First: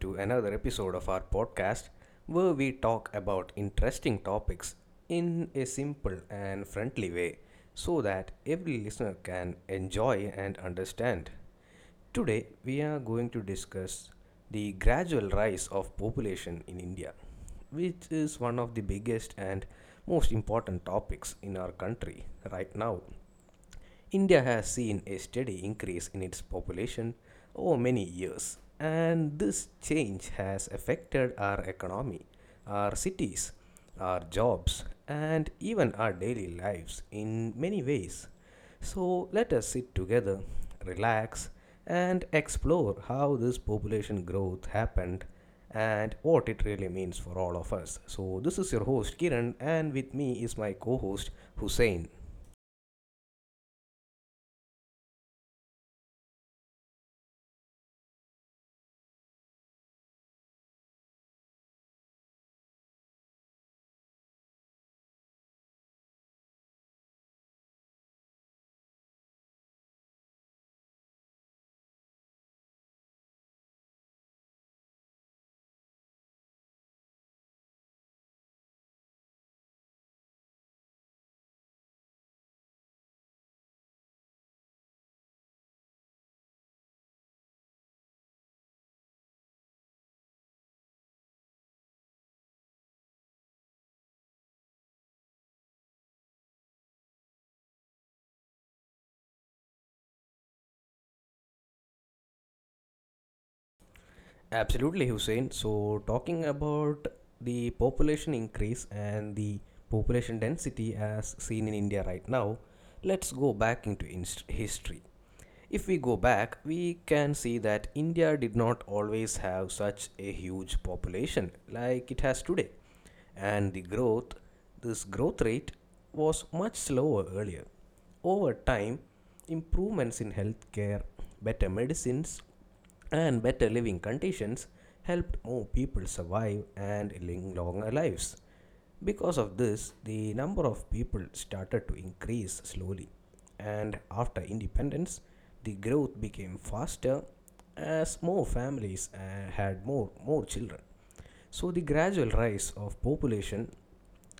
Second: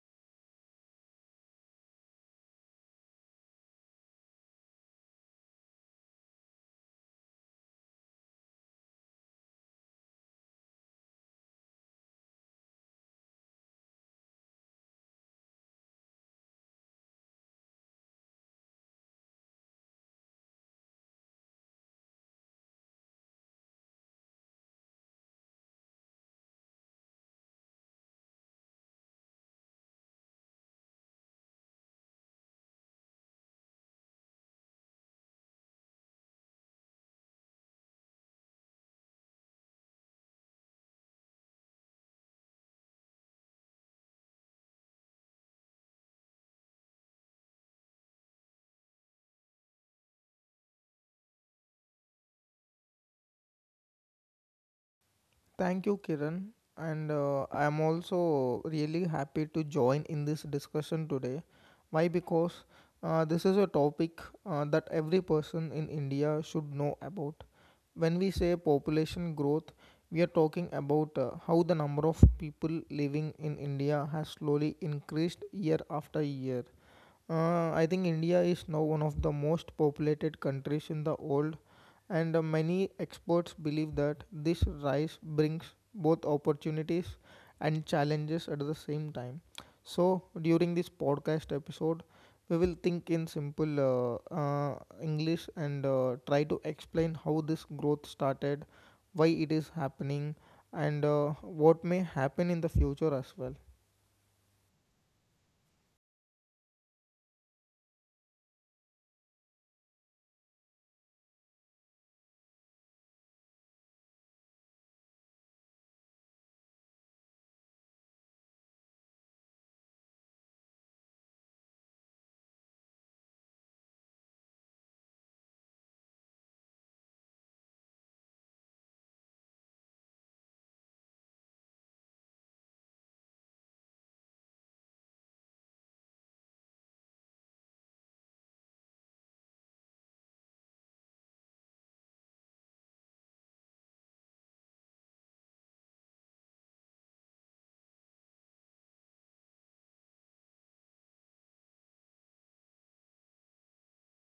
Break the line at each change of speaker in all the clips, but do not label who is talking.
to another episode of our podcast where we talk about interesting topics in a simple and friendly way so that every listener can enjoy and understand. Today, we are going to discuss the gradual rise of population in India, which is one of the biggest and most important topics in our country right now. India has seen a steady increase in its population over many years, and this change has affected our economy, our cities, our jobs, and even our daily lives in many ways. So let us sit together, relax, and explore how this population growth happened and what it really means for all of us. So, this is your host Kiran, and with me is my co host Hussein.
Thank you, Kiran. And I'm also really happy to join in this discussion today. Why? Because this is a topic that every person in India should know about. When we say population growth, we are talking about how the number of people living in India has slowly increased year after year. I think India is now one of the most populated countries in the world, and many experts believe that this rise brings both opportunities and challenges at the same time. So, during this podcast episode, we will think in simple English and try to explain how this growth started, why it is happening, and what may happen in the future as well.
Absolutely, Hussein. So, talking about the population increase and the population density as seen in India right now, let's go back into history. If we go back, we can see that India did not always have such a huge population like it has today. And this growth rate was much slower earlier. Over time, improvements in healthcare, better medicines, and better living conditions helped more people survive and live longer lives. Because of this, the number of people started to increase slowly, and after independence, the growth became faster as more families had more children. So, the gradual rise of population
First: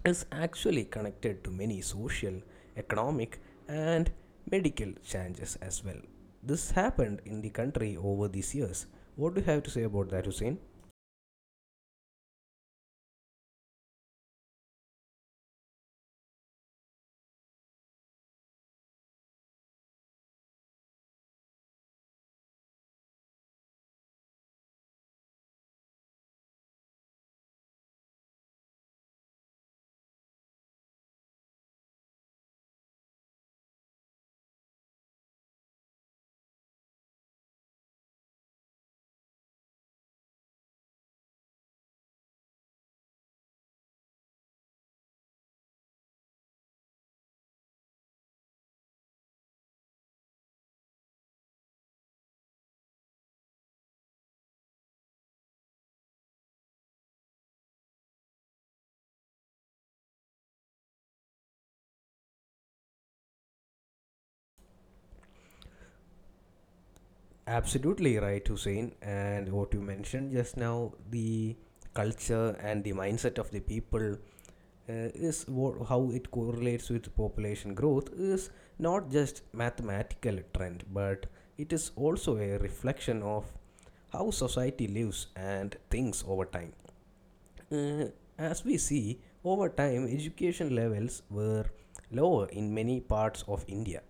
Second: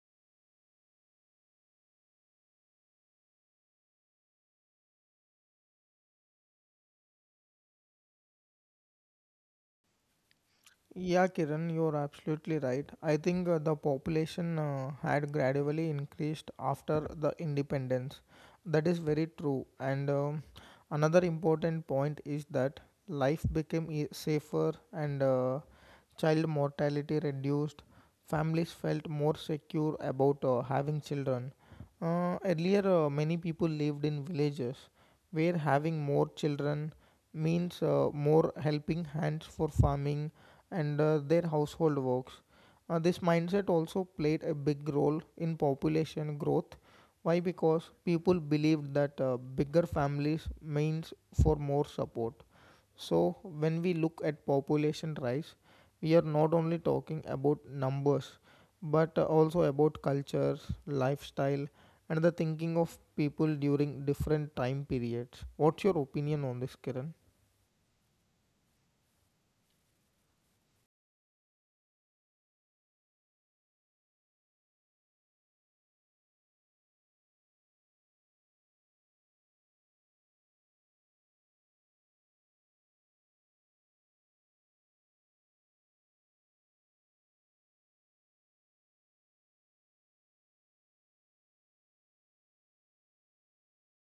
is actually connected to many social, economic, and medical changes as well. This happened in the country over these years. What do you have to say about that, Hussein?
Yeah, Kiran, you're absolutely right. I think the population had gradually increased after the independence. That is very true. And another important point is that life became safer and child mortality reduced. Families felt more secure about having children. Earlier, many people lived in villages where having more children means more helping hands for farming and their household works. This mindset also played a big role in population growth. Why? Because people believed that bigger families means for more support. So, when we look at population rise, we are not only talking about numbers but also about cultures, lifestyle and the thinking of people during different time periods. What's your opinion on this, Kiran?
Absolutely right, Hussein. And what you mentioned just now, the culture and the mindset of the people is what, how it correlates with population growth is not just mathematical trend, but it is also a reflection of how society lives and thinks over time. Uh, as we see, over time, education levels were lower in many parts of India,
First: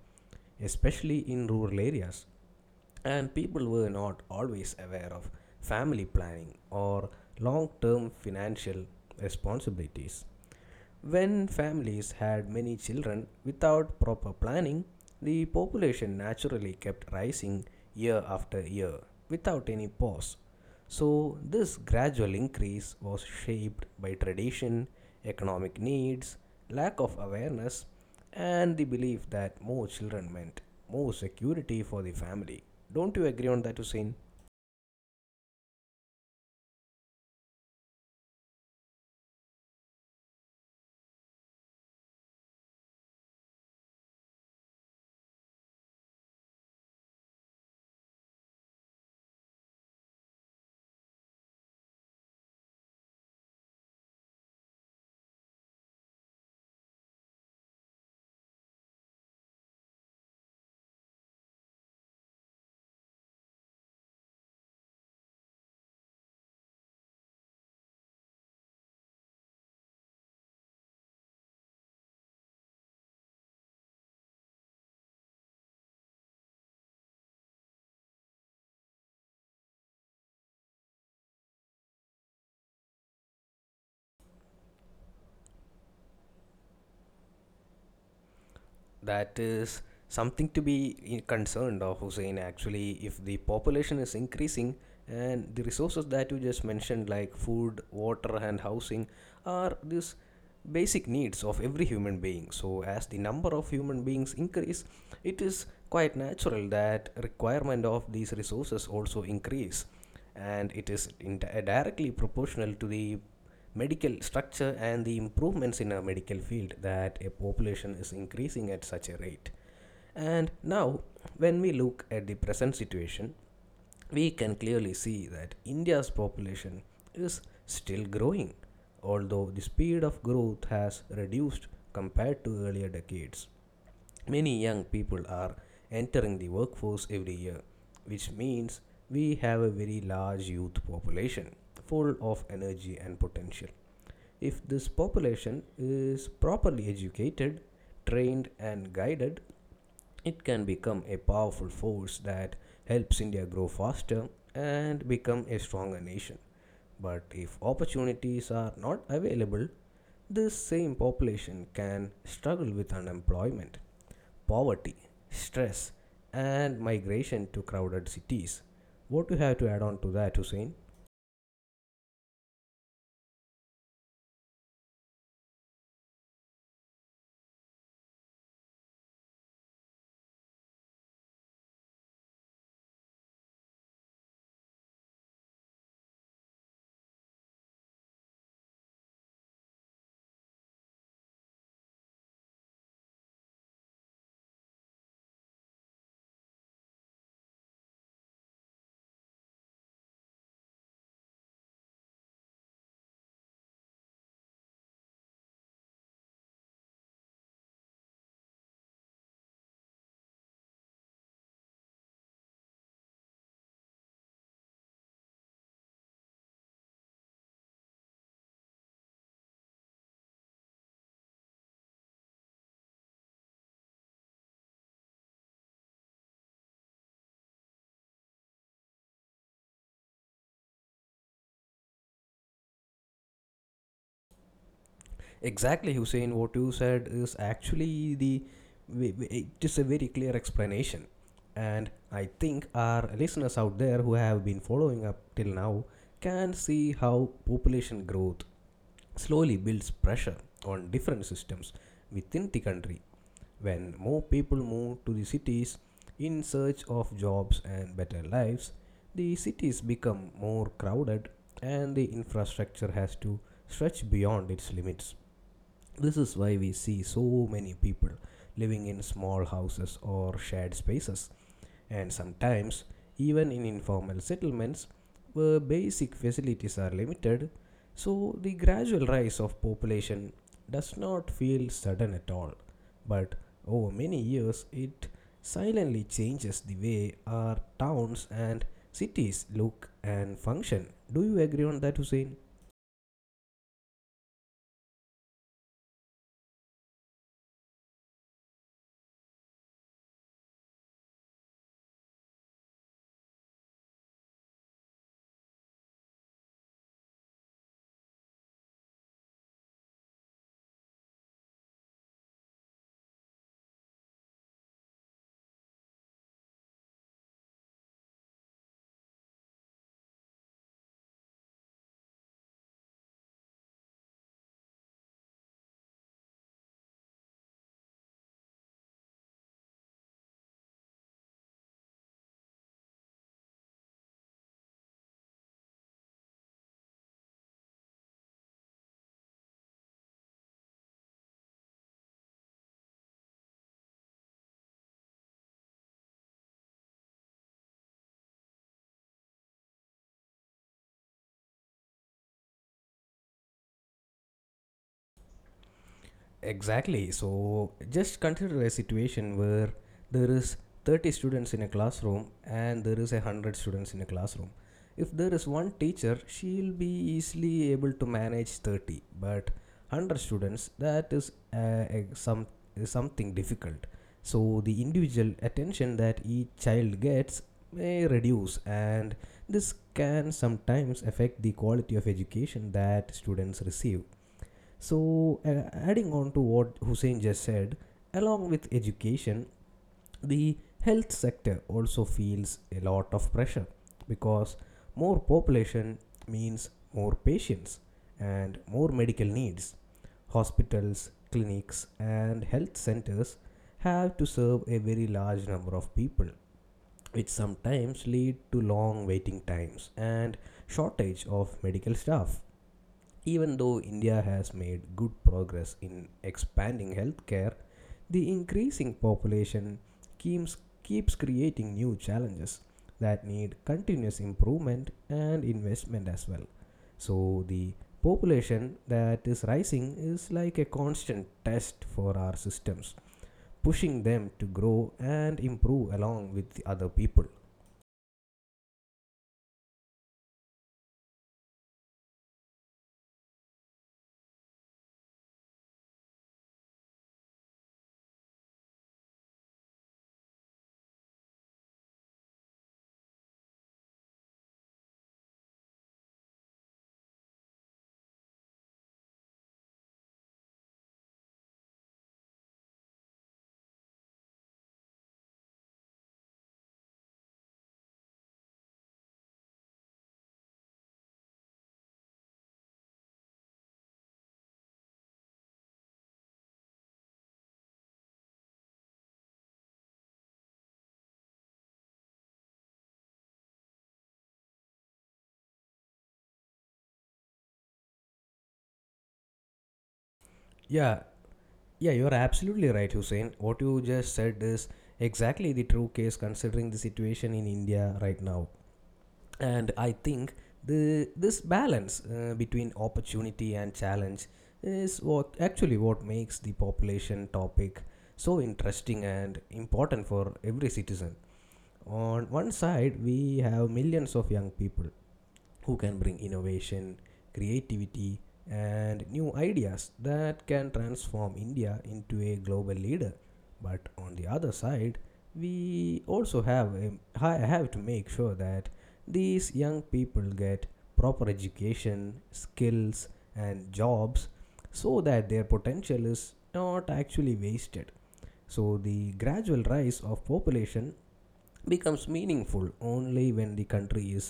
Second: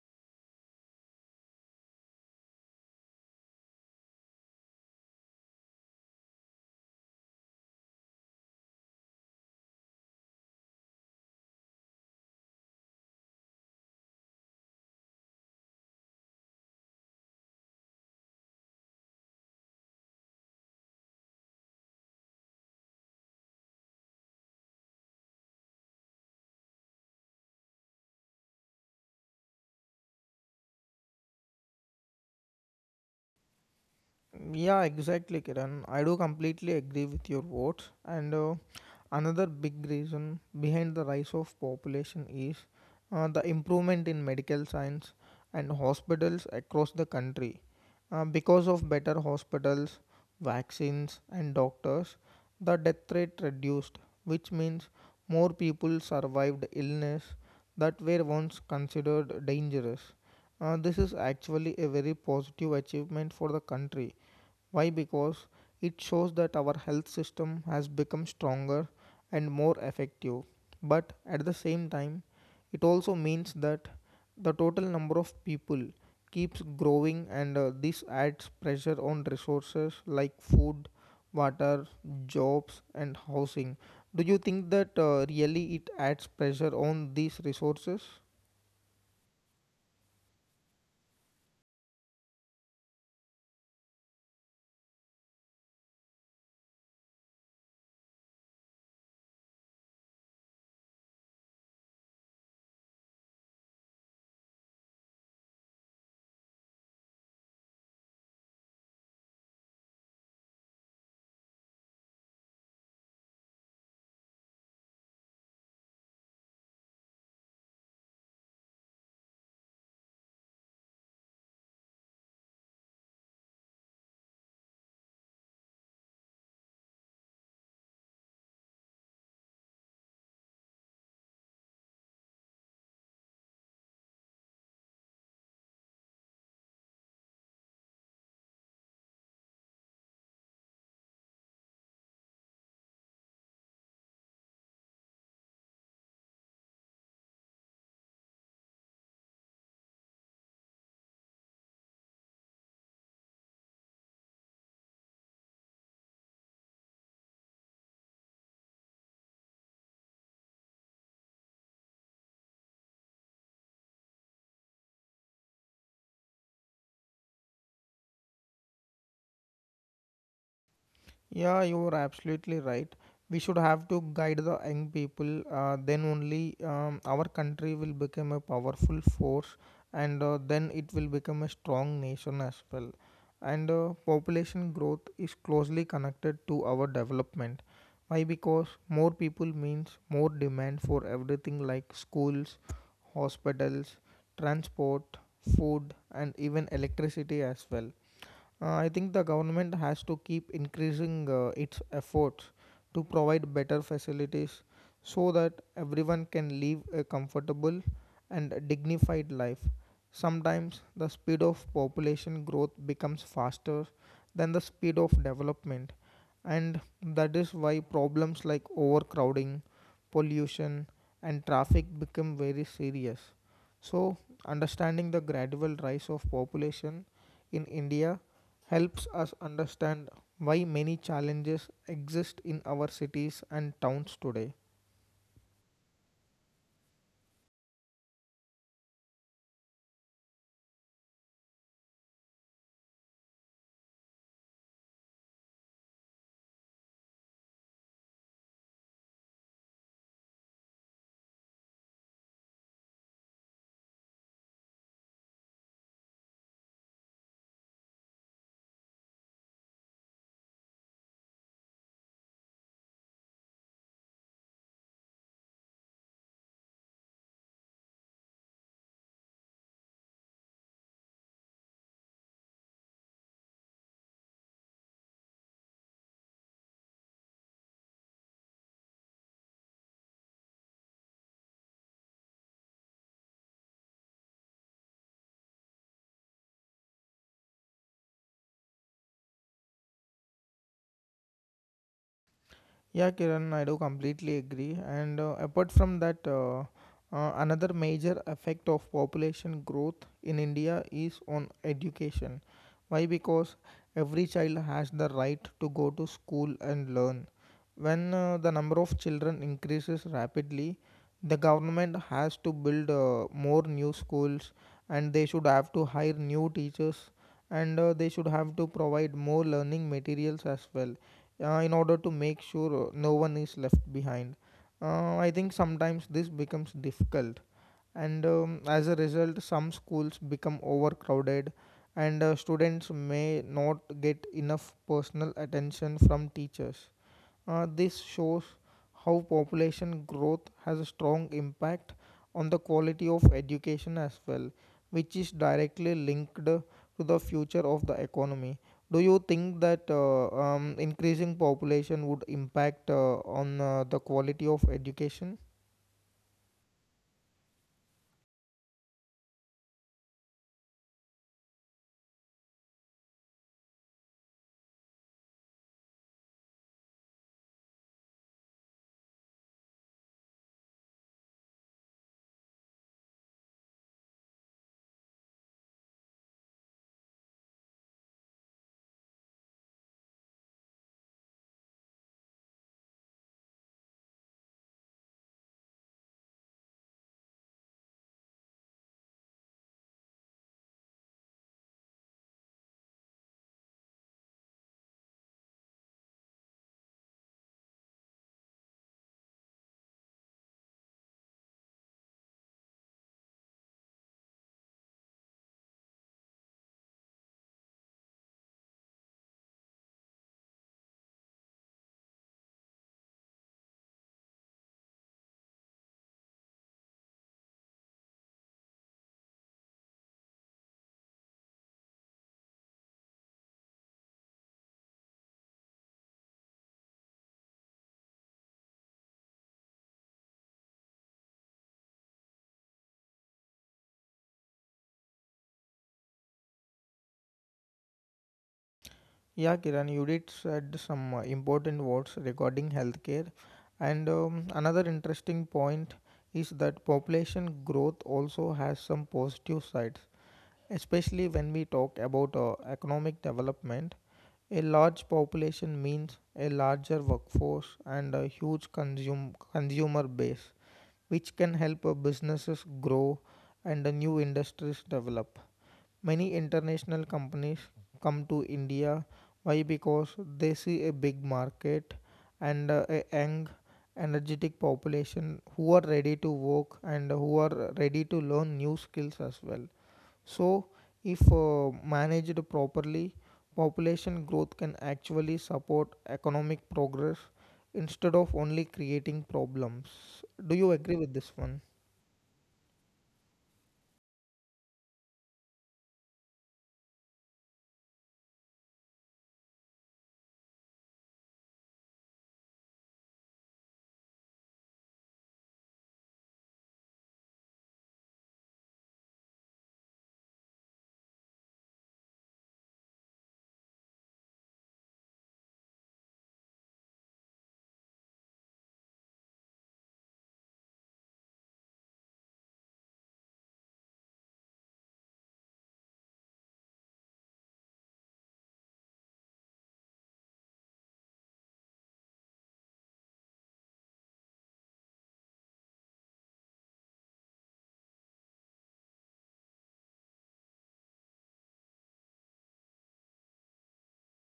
especially in rural areas, and people were not always aware of family planning or long term financial responsibilities. When families had many children without proper planning, the population naturally kept rising year after year without any pause. So, this gradual increase was shaped by tradition, economic needs, lack of awareness, and the belief that more children meant more security for the family. Don't you agree on that, Hussein?
Yeah, exactly, Kiran. I do completely agree with your words, and another big reason behind the rise of population is the improvement in medical science and hospitals across the country. Because of better hospitals, vaccines, and doctors, the death rate reduced, which means more people survived illness that were once considered dangerous. This is actually a very positive achievement for the country. Why? Because it shows that our health system has become stronger and more effective. But at the same time, it also means that the total number of people keeps growing, and this adds pressure on resources like food, water, jobs, and housing. Do you think that really it adds pressure on these resources?
That is something to be concerned of, Hussein. Actually, if the population is increasing and the resources that you just mentioned, like food, water, and housing, are these basic needs of every human being, so as the number of human beings increase, it is quite natural that requirement of these resources also increase, and it is in directly proportional to the medical structure and the improvements in a medical field that a population is increasing at such a rate. And now when we look at the present situation, we can clearly see that India's population is still growing, although the speed of growth has reduced compared to earlier decades. Many young people are entering the workforce every year, which means we have a very large youth population full of energy and potential. If this population is properly educated, trained, and guided, it can become a powerful force that helps India grow faster and become a stronger nation. But if opportunities are not available, this same population can struggle with unemployment, poverty, stress, and migration to crowded cities. What do you have to add on to that, Hussein?
Yeah, you're absolutely right. We should have to guide the young people. Then only our country will become a powerful force, and then it will become a strong nation as well. And population growth is closely connected to our development. Why? Because more people means more demand for everything like schools, hospitals, transport, food, and even electricity as well. I think the government has to keep increasing its efforts to provide better facilities so that everyone can live a comfortable and dignified life. Sometimes the speed of population growth becomes faster than the speed of development, and that is why problems like overcrowding, pollution, and traffic become very serious. So, understanding the gradual rise of population in India helps us understand why many challenges exist in our cities and towns today.
Exactly, Hussein. What you said is actually the it is a very clear explanation, and I think our listeners out there who have been following up till now can see how population growth slowly builds pressure on different systems within the country. When more people move to the cities in search of jobs and better lives, the cities become more crowded and the infrastructure has to stretch beyond its limits. This is why we see so many people living in small houses or shared spaces, and sometimes, even in informal settlements where basic facilities are limited. So, the gradual rise of population does not feel sudden at all, but over many years, it silently changes the way our towns and cities look and function. Do you agree on that, Hussein?
Yeah, Kiran, I do completely agree. And apart from that, another major effect of population growth in India is on education. Why? Because every child has the right to go to school and learn. When the number of children increases rapidly, the government has to build more new schools and they should have to hire new teachers and they should have to provide more learning materials as well in order to make sure no one is left behind. I think sometimes this becomes difficult, and as a result, some schools become overcrowded, and students may not get enough personal attention from teachers. This shows how population growth has a strong impact on the quality of education as well, which is directly linked to the future of the economy. Do you think that increasing population would impact on the quality of education?
Exactly. So just consider a situation where there is 30 students in a classroom and there is a 100 students in a classroom. If there is one teacher, she'll be easily able to manage 30, but 100 students, that is a- some is something difficult. So the individual attention that each child gets may reduce and this can sometimes affect the quality of education that students receive. So, adding on to what Hussein just said, along with education, the health sector also feels a lot of pressure because more population means more patients and more medical needs. Hospitals, clinics, and health centers have to serve a very large number of people, which sometimes lead to long waiting times and shortage of medical staff. Even though India has made good progress in expanding healthcare, the increasing population keeps, keeps creating new challenges that need continuous improvement and investment as well. So, the population that is rising is like a constant test for our systems, pushing them to grow and improve along with the other people.
Yeah, Kiran, you did said some important words regarding healthcare, and another interesting point is that population growth also has some positive sides. Especially when we talk about economic development, a large population means a larger workforce and a huge consumer base, which can help businesses grow and new industries develop. Many international companies come to India. Why? Because they see a big market and a young, energetic population who are ready to work and who are ready to learn new skills as well. So, if managed properly, population growth can actually support economic progress instead of only creating problems. Do you agree
Yeah,
with this one?
Yeah, you're absolutely right, Hussein. What you just said is exactly the true case considering the situation in India right now. And I think the this balance between opportunity and challenge is what actually what makes the population topic so interesting and important for every citizen. On one side, we have millions of young people who can bring innovation, creativity, and new ideas that can transform India into a global leader. But on the other side, we also I have to make sure that these young people get proper education, skills, and jobs so that their potential is not actually wasted. So the gradual rise of population becomes meaningful only when the country is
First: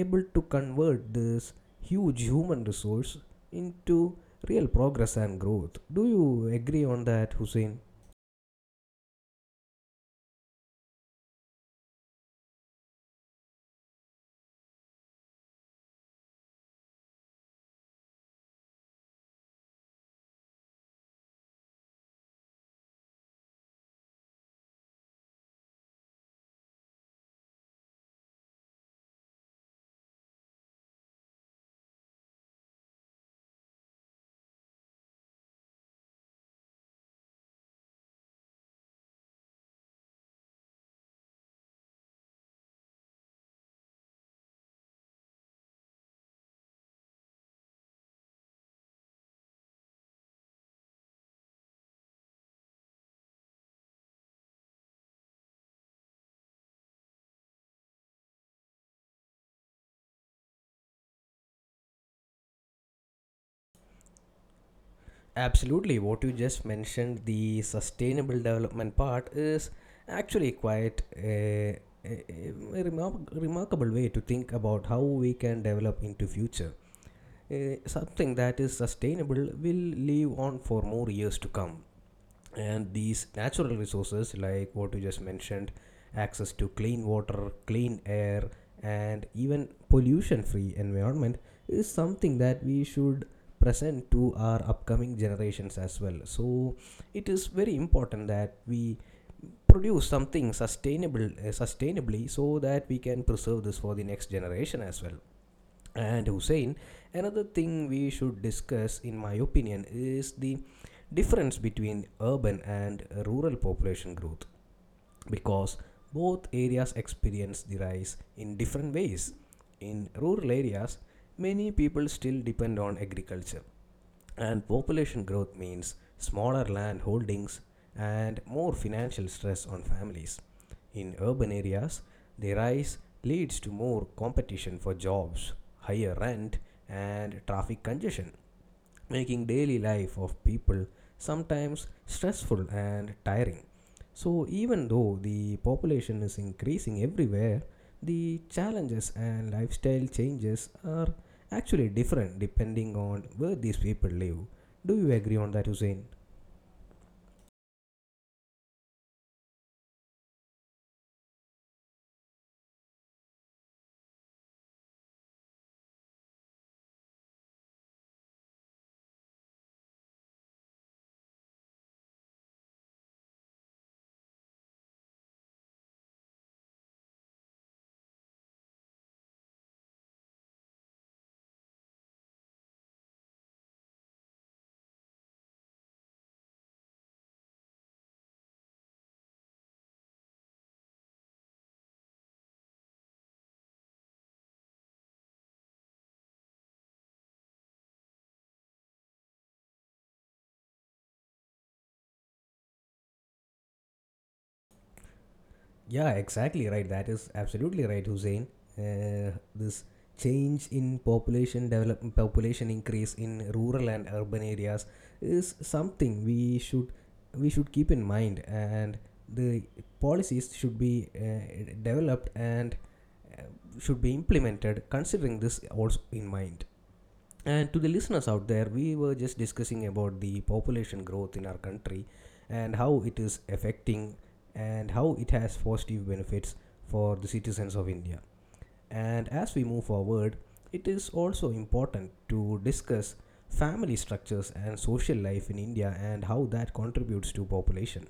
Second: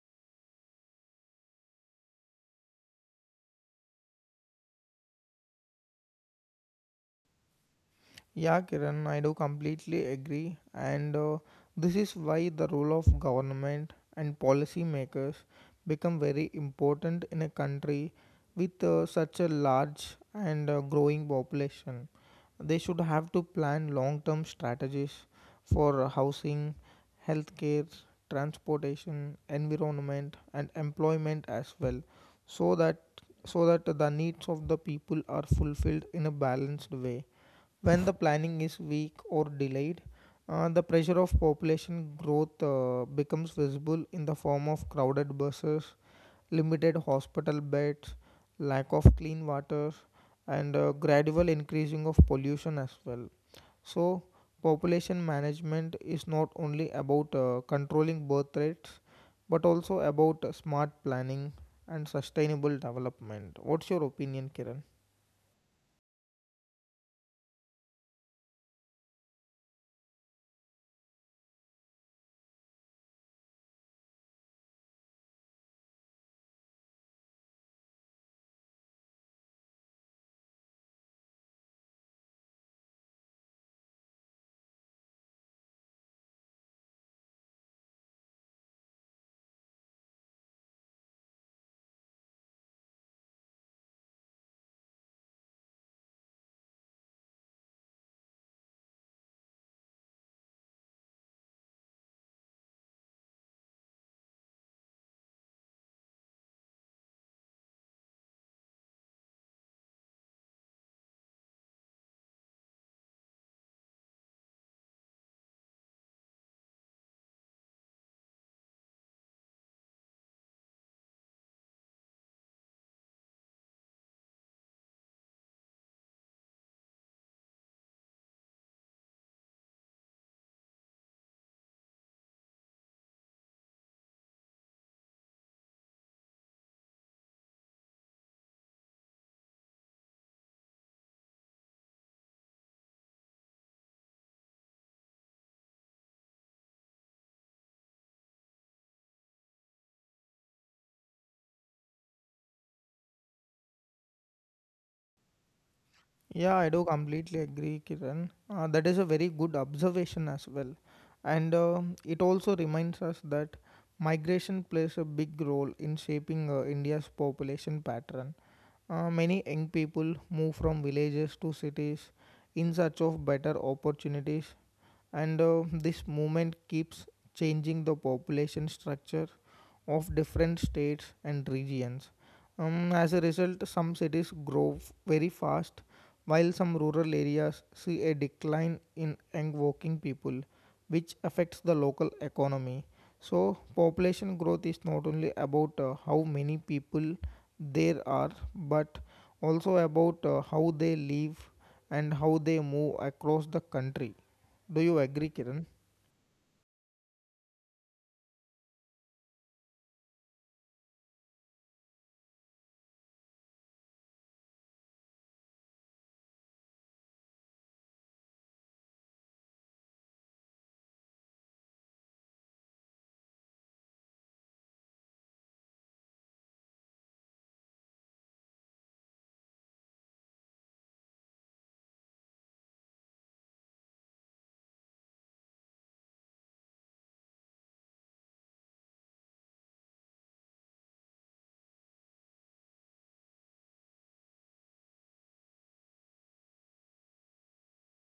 able to convert this huge human resource into real progress and growth. Do you agree on that, Hussein?
Yeah, Kiran, I do completely agree. And this is why the role of government and policymakers become very important in a country with such a large and growing population. They should have to plan long term strategies for housing, healthcare, transportation, environment, and employment as well, so that so that the needs of the people are fulfilled in a balanced way. When the planning is weak or delayed, the pressure of population growth becomes visible in the form of crowded buses, limited hospital beds, lack of clean water, and gradual increasing of pollution as well. So, population management is not only about controlling birth rates but also about smart planning and sustainable development. What's your opinion, Kiran?
Absolutely. What you just mentioned, the sustainable development part, is actually quite a remarkable way to think about how we can develop into future. Something that is sustainable will live on for more years to come, and these natural resources like what you just mentioned, access to clean water, clean air, and even pollution free environment, is something that we should present to our upcoming generations as well. So it is very important that we produce something sustainable sustainably so that we can preserve this for the next generation as well. And Hussein, another thing we should discuss in my opinion is the difference between urban and rural population growth, because both areas experience the rise in different ways. In rural areas, many people still depend on agriculture, and population growth means smaller land holdings and more financial stress on families. In urban areas, the rise leads to more competition for jobs, higher rent, and traffic congestion, making daily life of people sometimes stressful and tiring. So, even though the population is increasing everywhere, the challenges and lifestyle changes are actually different depending on where these people live. Do you agree on that, Hussein?
Yeah, I do completely agree, Kiran. That is a very good observation as well. And it also reminds us that migration plays a big role in shaping India's population pattern. Many young people move from villages to cities in search of better opportunities, and this movement keeps changing the population structure of different states and regions. As a result, some cities grow very fast, while some rural areas see a decline in young working people, which affects the local economy. So, population growth is not only about how many people there are, but also about how they live and how they move across the country. Do you agree, Kiran?
Yeah, exactly right. That is absolutely right, Hussein. This change in population develop population increase in rural and urban areas is something we should keep in mind, and the policies should be developed and uh, should be implemented considering this also in mind. And to the listeners out there, we were just discussing about the population growth in our country and how it is affecting and how it has positive benefits for the citizens of India. And as we move forward, it is also important to discuss family structures and social life in India and how that contributes to population.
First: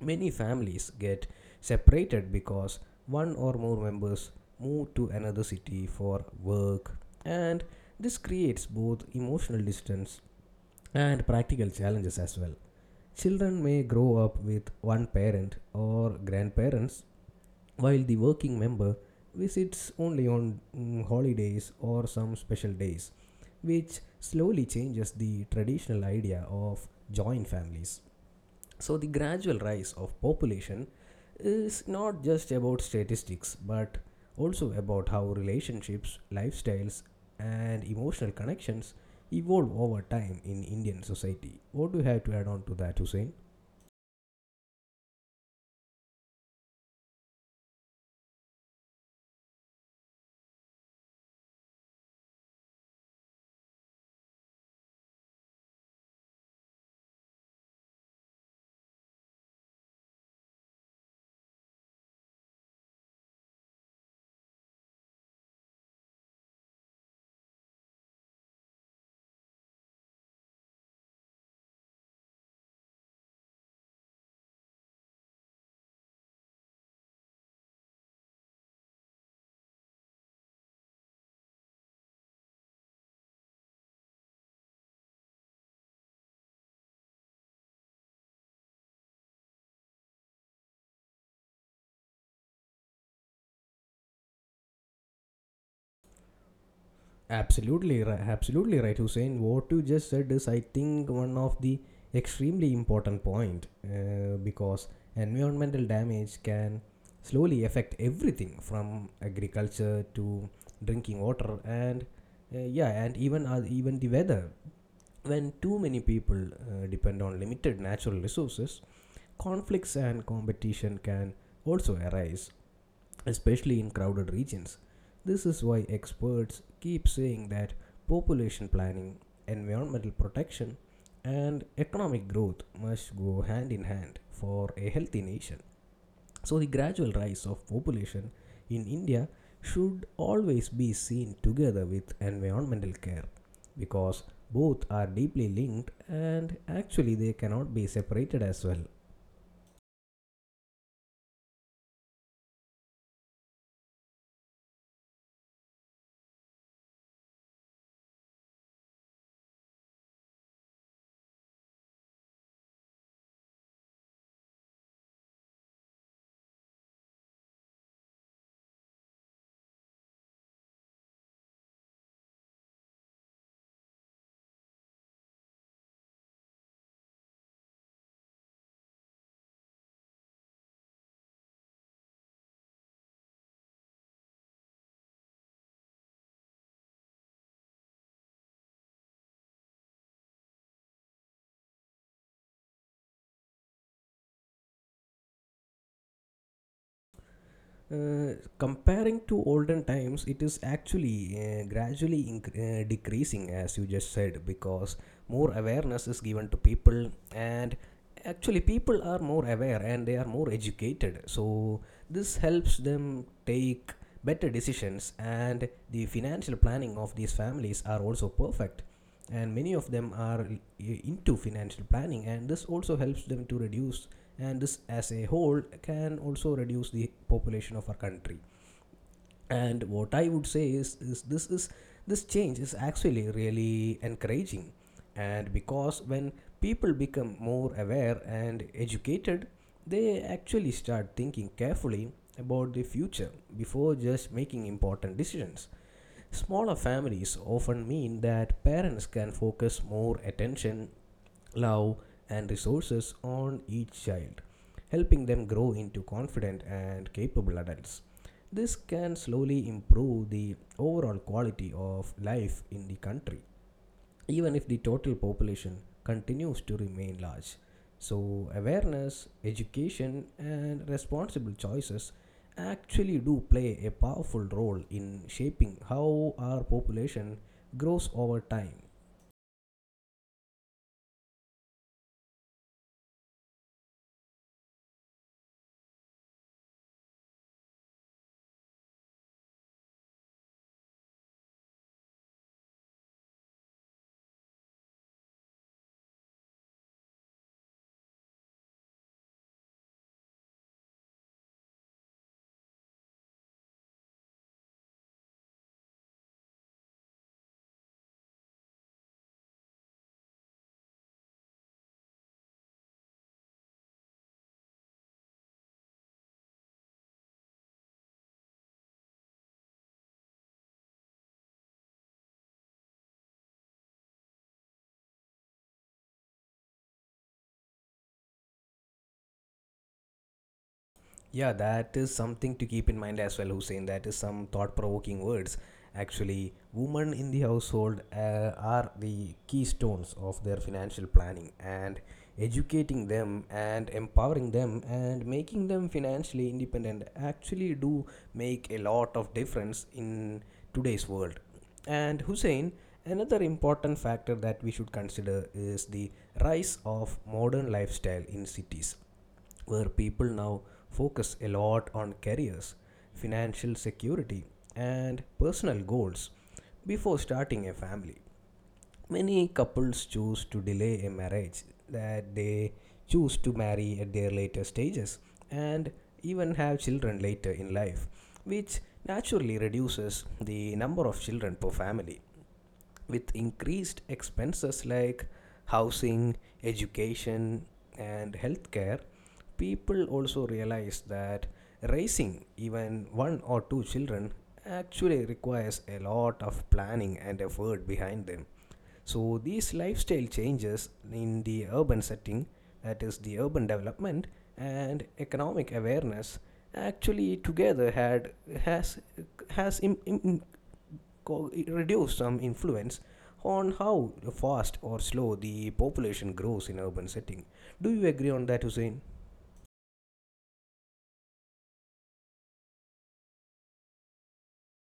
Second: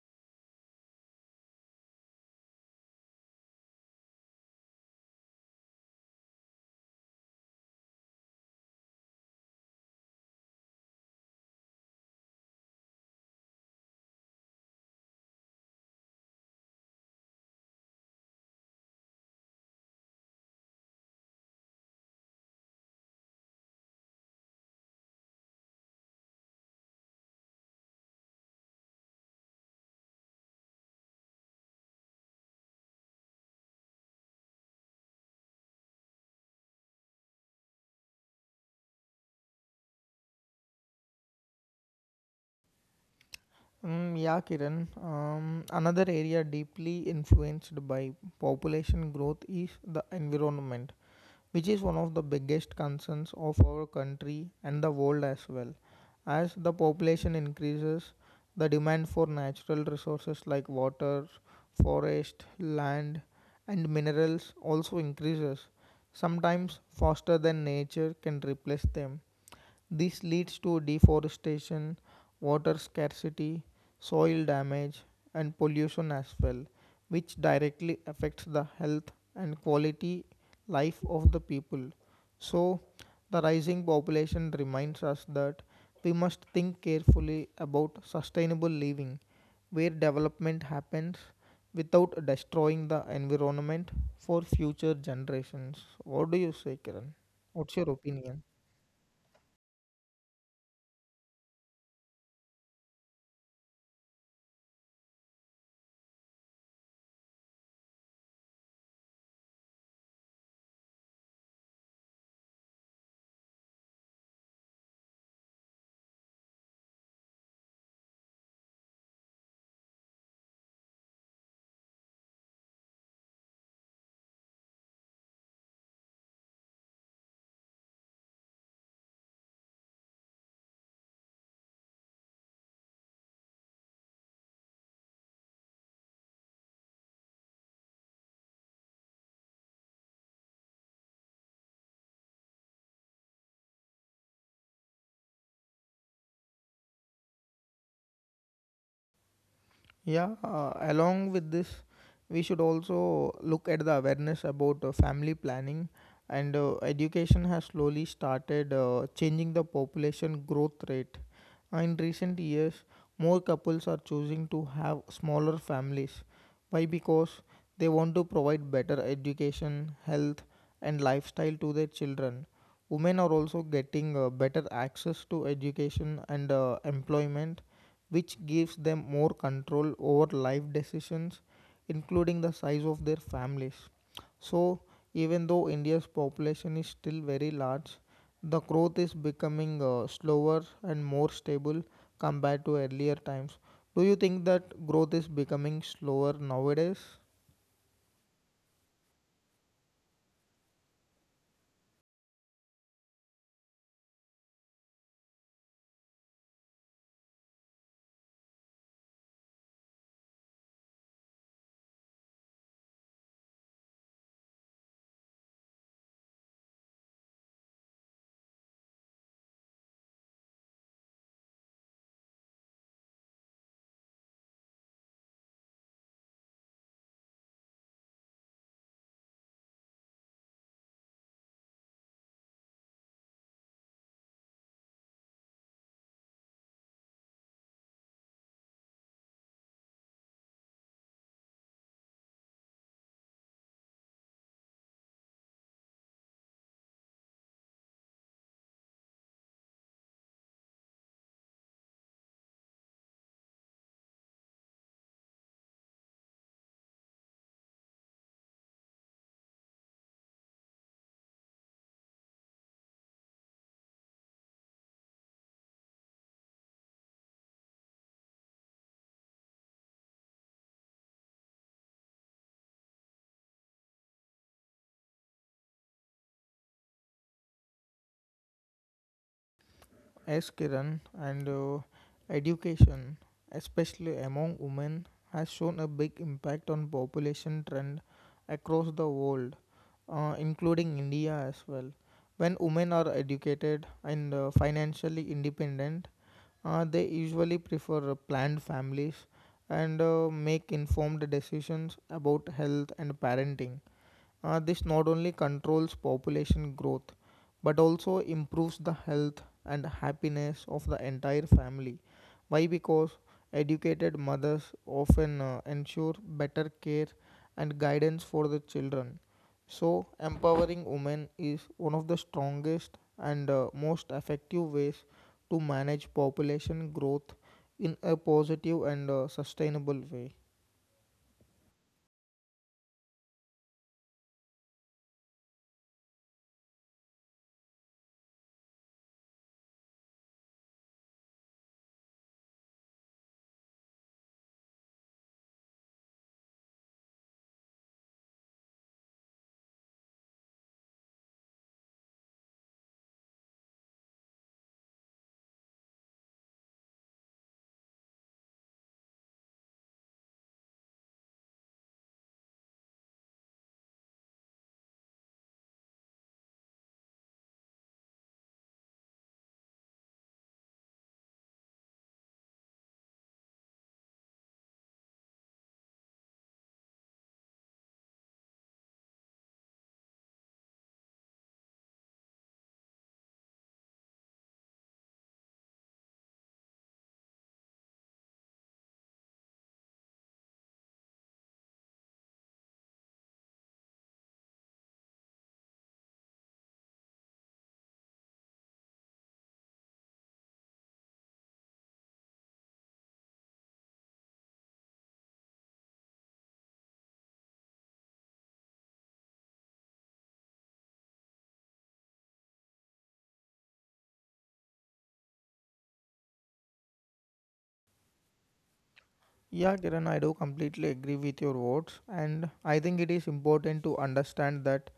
Many families get separated because one or more members move to another city for work, and this creates both emotional distance and practical challenges as well. Children may grow up with one parent or grandparents, while the working member visits only on holidays or some special days, which slowly changes the traditional idea of joint families. So, the gradual rise of population is not just about statistics but also about how relationships, lifestyles, and emotional connections evolve over time in Indian society. What do you have to add on to that, Hussein?
Mm, yeah, Kiran. Another area deeply influenced by population growth is the environment, which is one of the biggest concerns of our country and the world as well. As the population increases, the demand for natural resources like water, forest, land, and minerals also increases, sometimes faster than nature can replace them. This leads to deforestation, water scarcity, soil damage, and pollution as well, which directly affects the health and quality life of the people. So, the rising population reminds us that we must think carefully about sustainable living, where development happens without destroying the environment for future generations. What do you say, Kiran? What's your
Absolutely right.
opinion?
Absolutely right, Hussein. What you just said is, I think, one of the extremely important point because environmental damage can slowly affect everything from agriculture to drinking water and yeah, and even even the weather. When too many people depend on limited natural resources, conflicts and competition can also arise, especially in crowded regions. This is why experts keep saying that population planning, environmental protection, and economic growth must go hand in hand for a healthy nation. So, the gradual rise of population in India should always be seen together with environmental care because both are deeply linked and actually they cannot be separated as well.
Yeah, along with this, we should also look at the awareness about family planning. And education has slowly started changing the population growth rate. In recent years, more couples are choosing to have smaller families. Why? Because they want to provide better education, health, and lifestyle to their children. Women are also getting better access to education and employment, which gives them more control over life decisions, including the size of their families. So, even though India's population is still very large, the growth is becoming slower and more stable compared to earlier times. Do you think that growth is becoming slower nowadays?
Comparing to olden times, it is actually gradually decreasing, as you just said, because more awareness is given to people and actually people are more aware and they are more educated, so this helps them take better decisions, and the financial planning of these families are also perfect and many of them are into financial planning, and this also helps them to reduce, and this as a whole can also reduce the population of our country. And what I would say is, this change is actually really encouraging, and because when people become more aware and educated, they actually start thinking carefully about the future before just making important decisions. Smaller families often mean that parents can focus more attention, love, and resources on each child, helping them grow into confident and capable adults. This can slowly improve the overall quality of life in the country even if the total population continues to remain large. So, awareness, education, and responsible choices actually do play a powerful role in shaping how our population grows over time.
As Kiran, and education, especially among women, has shown a big impact on population trend across the world, including India as well. When women are educated and financially independent, they usually prefer planned families and make informed decisions about health and parenting. This not only controls population growth but also improves the health and happiness of the entire family. Why? Because educated mothers often ensure better care and guidance for the children. So, empowering women is one of the strongest and most effective ways to manage population growth in a positive and sustainable way.
Yeah, that is something to keep in mind as well, Hussein. That is some thought provoking words. Actually, women in the household are the keystones of their financial planning, and educating them and empowering them and making them financially independent actually do make a lot of difference in today's world. And Hussein, another important factor that we should consider is the rise of modern lifestyle in cities where people now focus a lot on careers, financial security, and personal goals before starting a family. Many couples choose to delay a marriage, that they choose to marry at their later stages and even have children later in life, which naturally reduces the number of children per family. With increased expenses like housing, education, and healthcare, people also realize that raising even one or two children actually requires a lot of planning and effort behind them. So, these lifestyle changes in the urban setting, that is, the urban development and economic awareness, actually together had has has Im- im- co- reduce some influence on how fast or slow the population grows in urban setting. Do you agree on that, Hussein?
Yeah, Kiran, I do completely agree with your words, and I think it is important to understand that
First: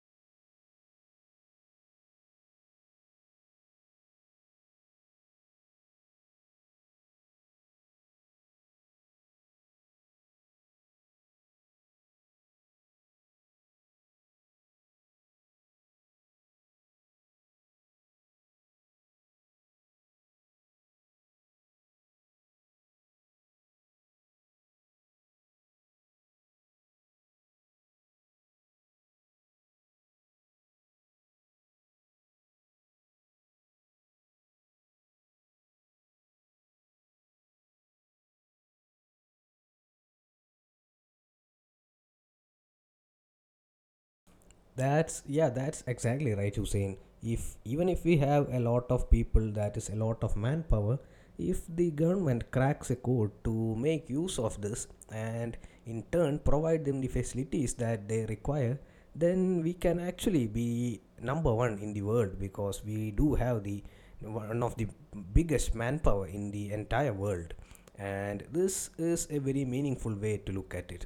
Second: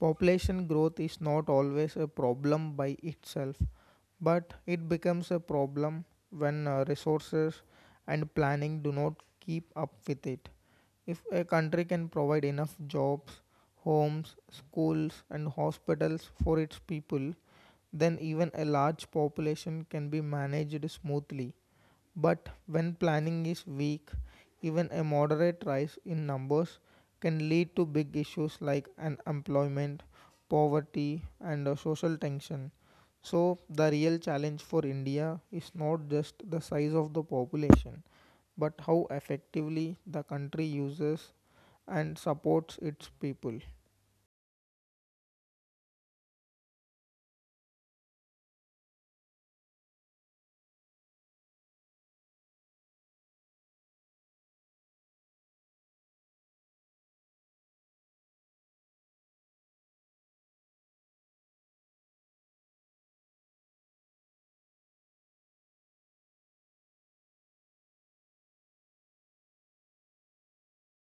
population growth is not always a problem by itself, but it becomes a problem when resources and planning do not keep up with it. If a country can provide enough jobs, homes, schools, and hospitals for its people, then even a large population can be managed smoothly. But when planning is weak, even a moderate rise in numbers can lead to big issues like unemployment, poverty, and social tension. So, the real challenge for India is not just the size of the population, but how effectively the country uses and supports its people.
That's yeah, that's exactly right, Hussein. If even if we have a lot of people, that is a lot of manpower. If the government cracks a code to make use of this and in turn provide them the facilities that they require, then we can actually be number one in the world, because we do have the one of the biggest manpower in the entire world, and this is a very meaningful way to look at it,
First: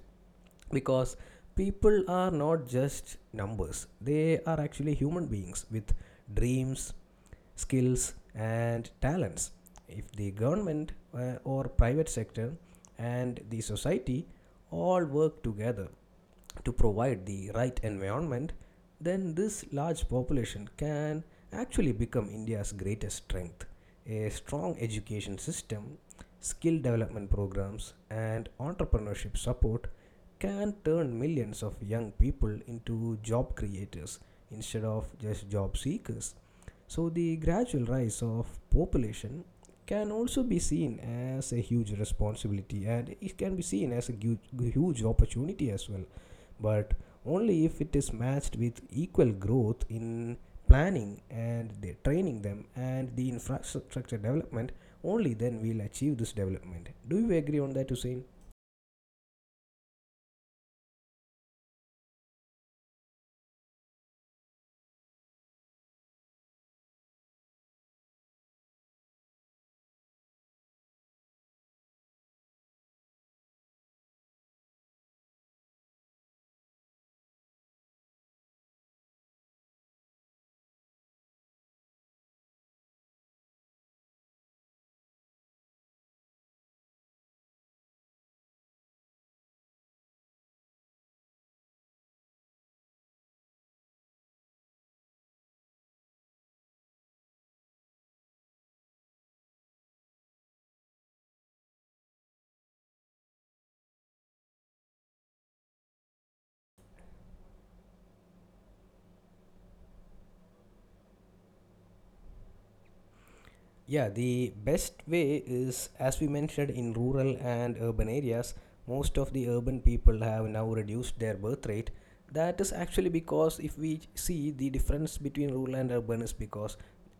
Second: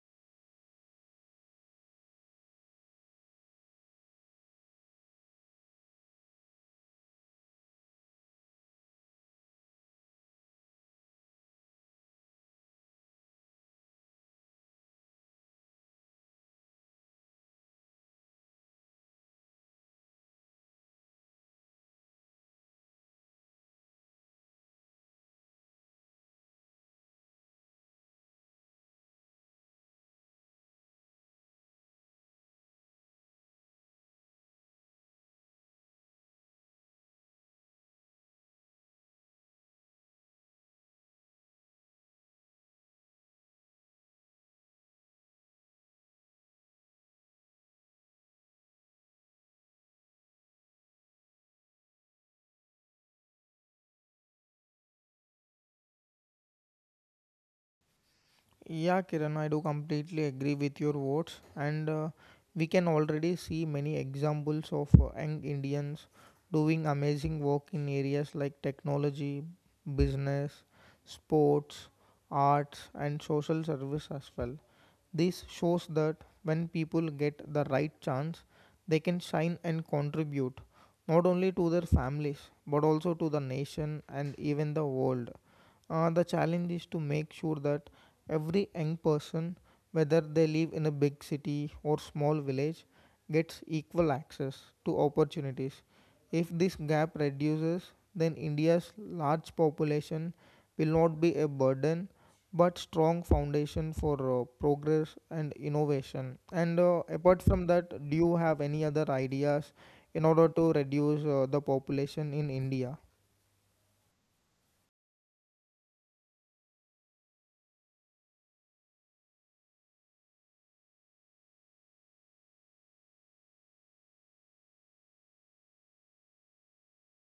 because people are not just numbers, they are actually human beings with dreams, skills, and talents. If the government or private sector and the society all work together to provide the right environment, then this large population can actually become India's greatest strength. A strong education system, skill development programs, and entrepreneurship support can turn millions of young people into job creators instead of just job seekers. So, the gradual rise of population can also be seen as a huge responsibility, and it can be seen as a huge, huge opportunity as well, but only if it is matched with equal growth in planning and the training them and the infrastructure development. Only then we'll achieve this development. Do you agree on that, Hussein?
Yeah, Kiran, I do completely agree with your words, and we can already see many examples of young Indians doing amazing work in areas like technology, business, sports, arts, and social service as well. This shows that when people get the right chance, they can shine and contribute not only to their families but also to the nation and even the world. The challenge is to make sure that every young person, whether they live in a big city or small village, gets equal access to opportunities. If this gap reduces, then India's large population will not be a burden but strong foundation for progress and innovation. And apart from that, do you have any other ideas in order to reduce the population in India?
Yeah, the best way is, as we mentioned, in rural and urban areas, most of the urban people have now reduced their birth rate. That is actually because if we see the difference between rural and urban, is because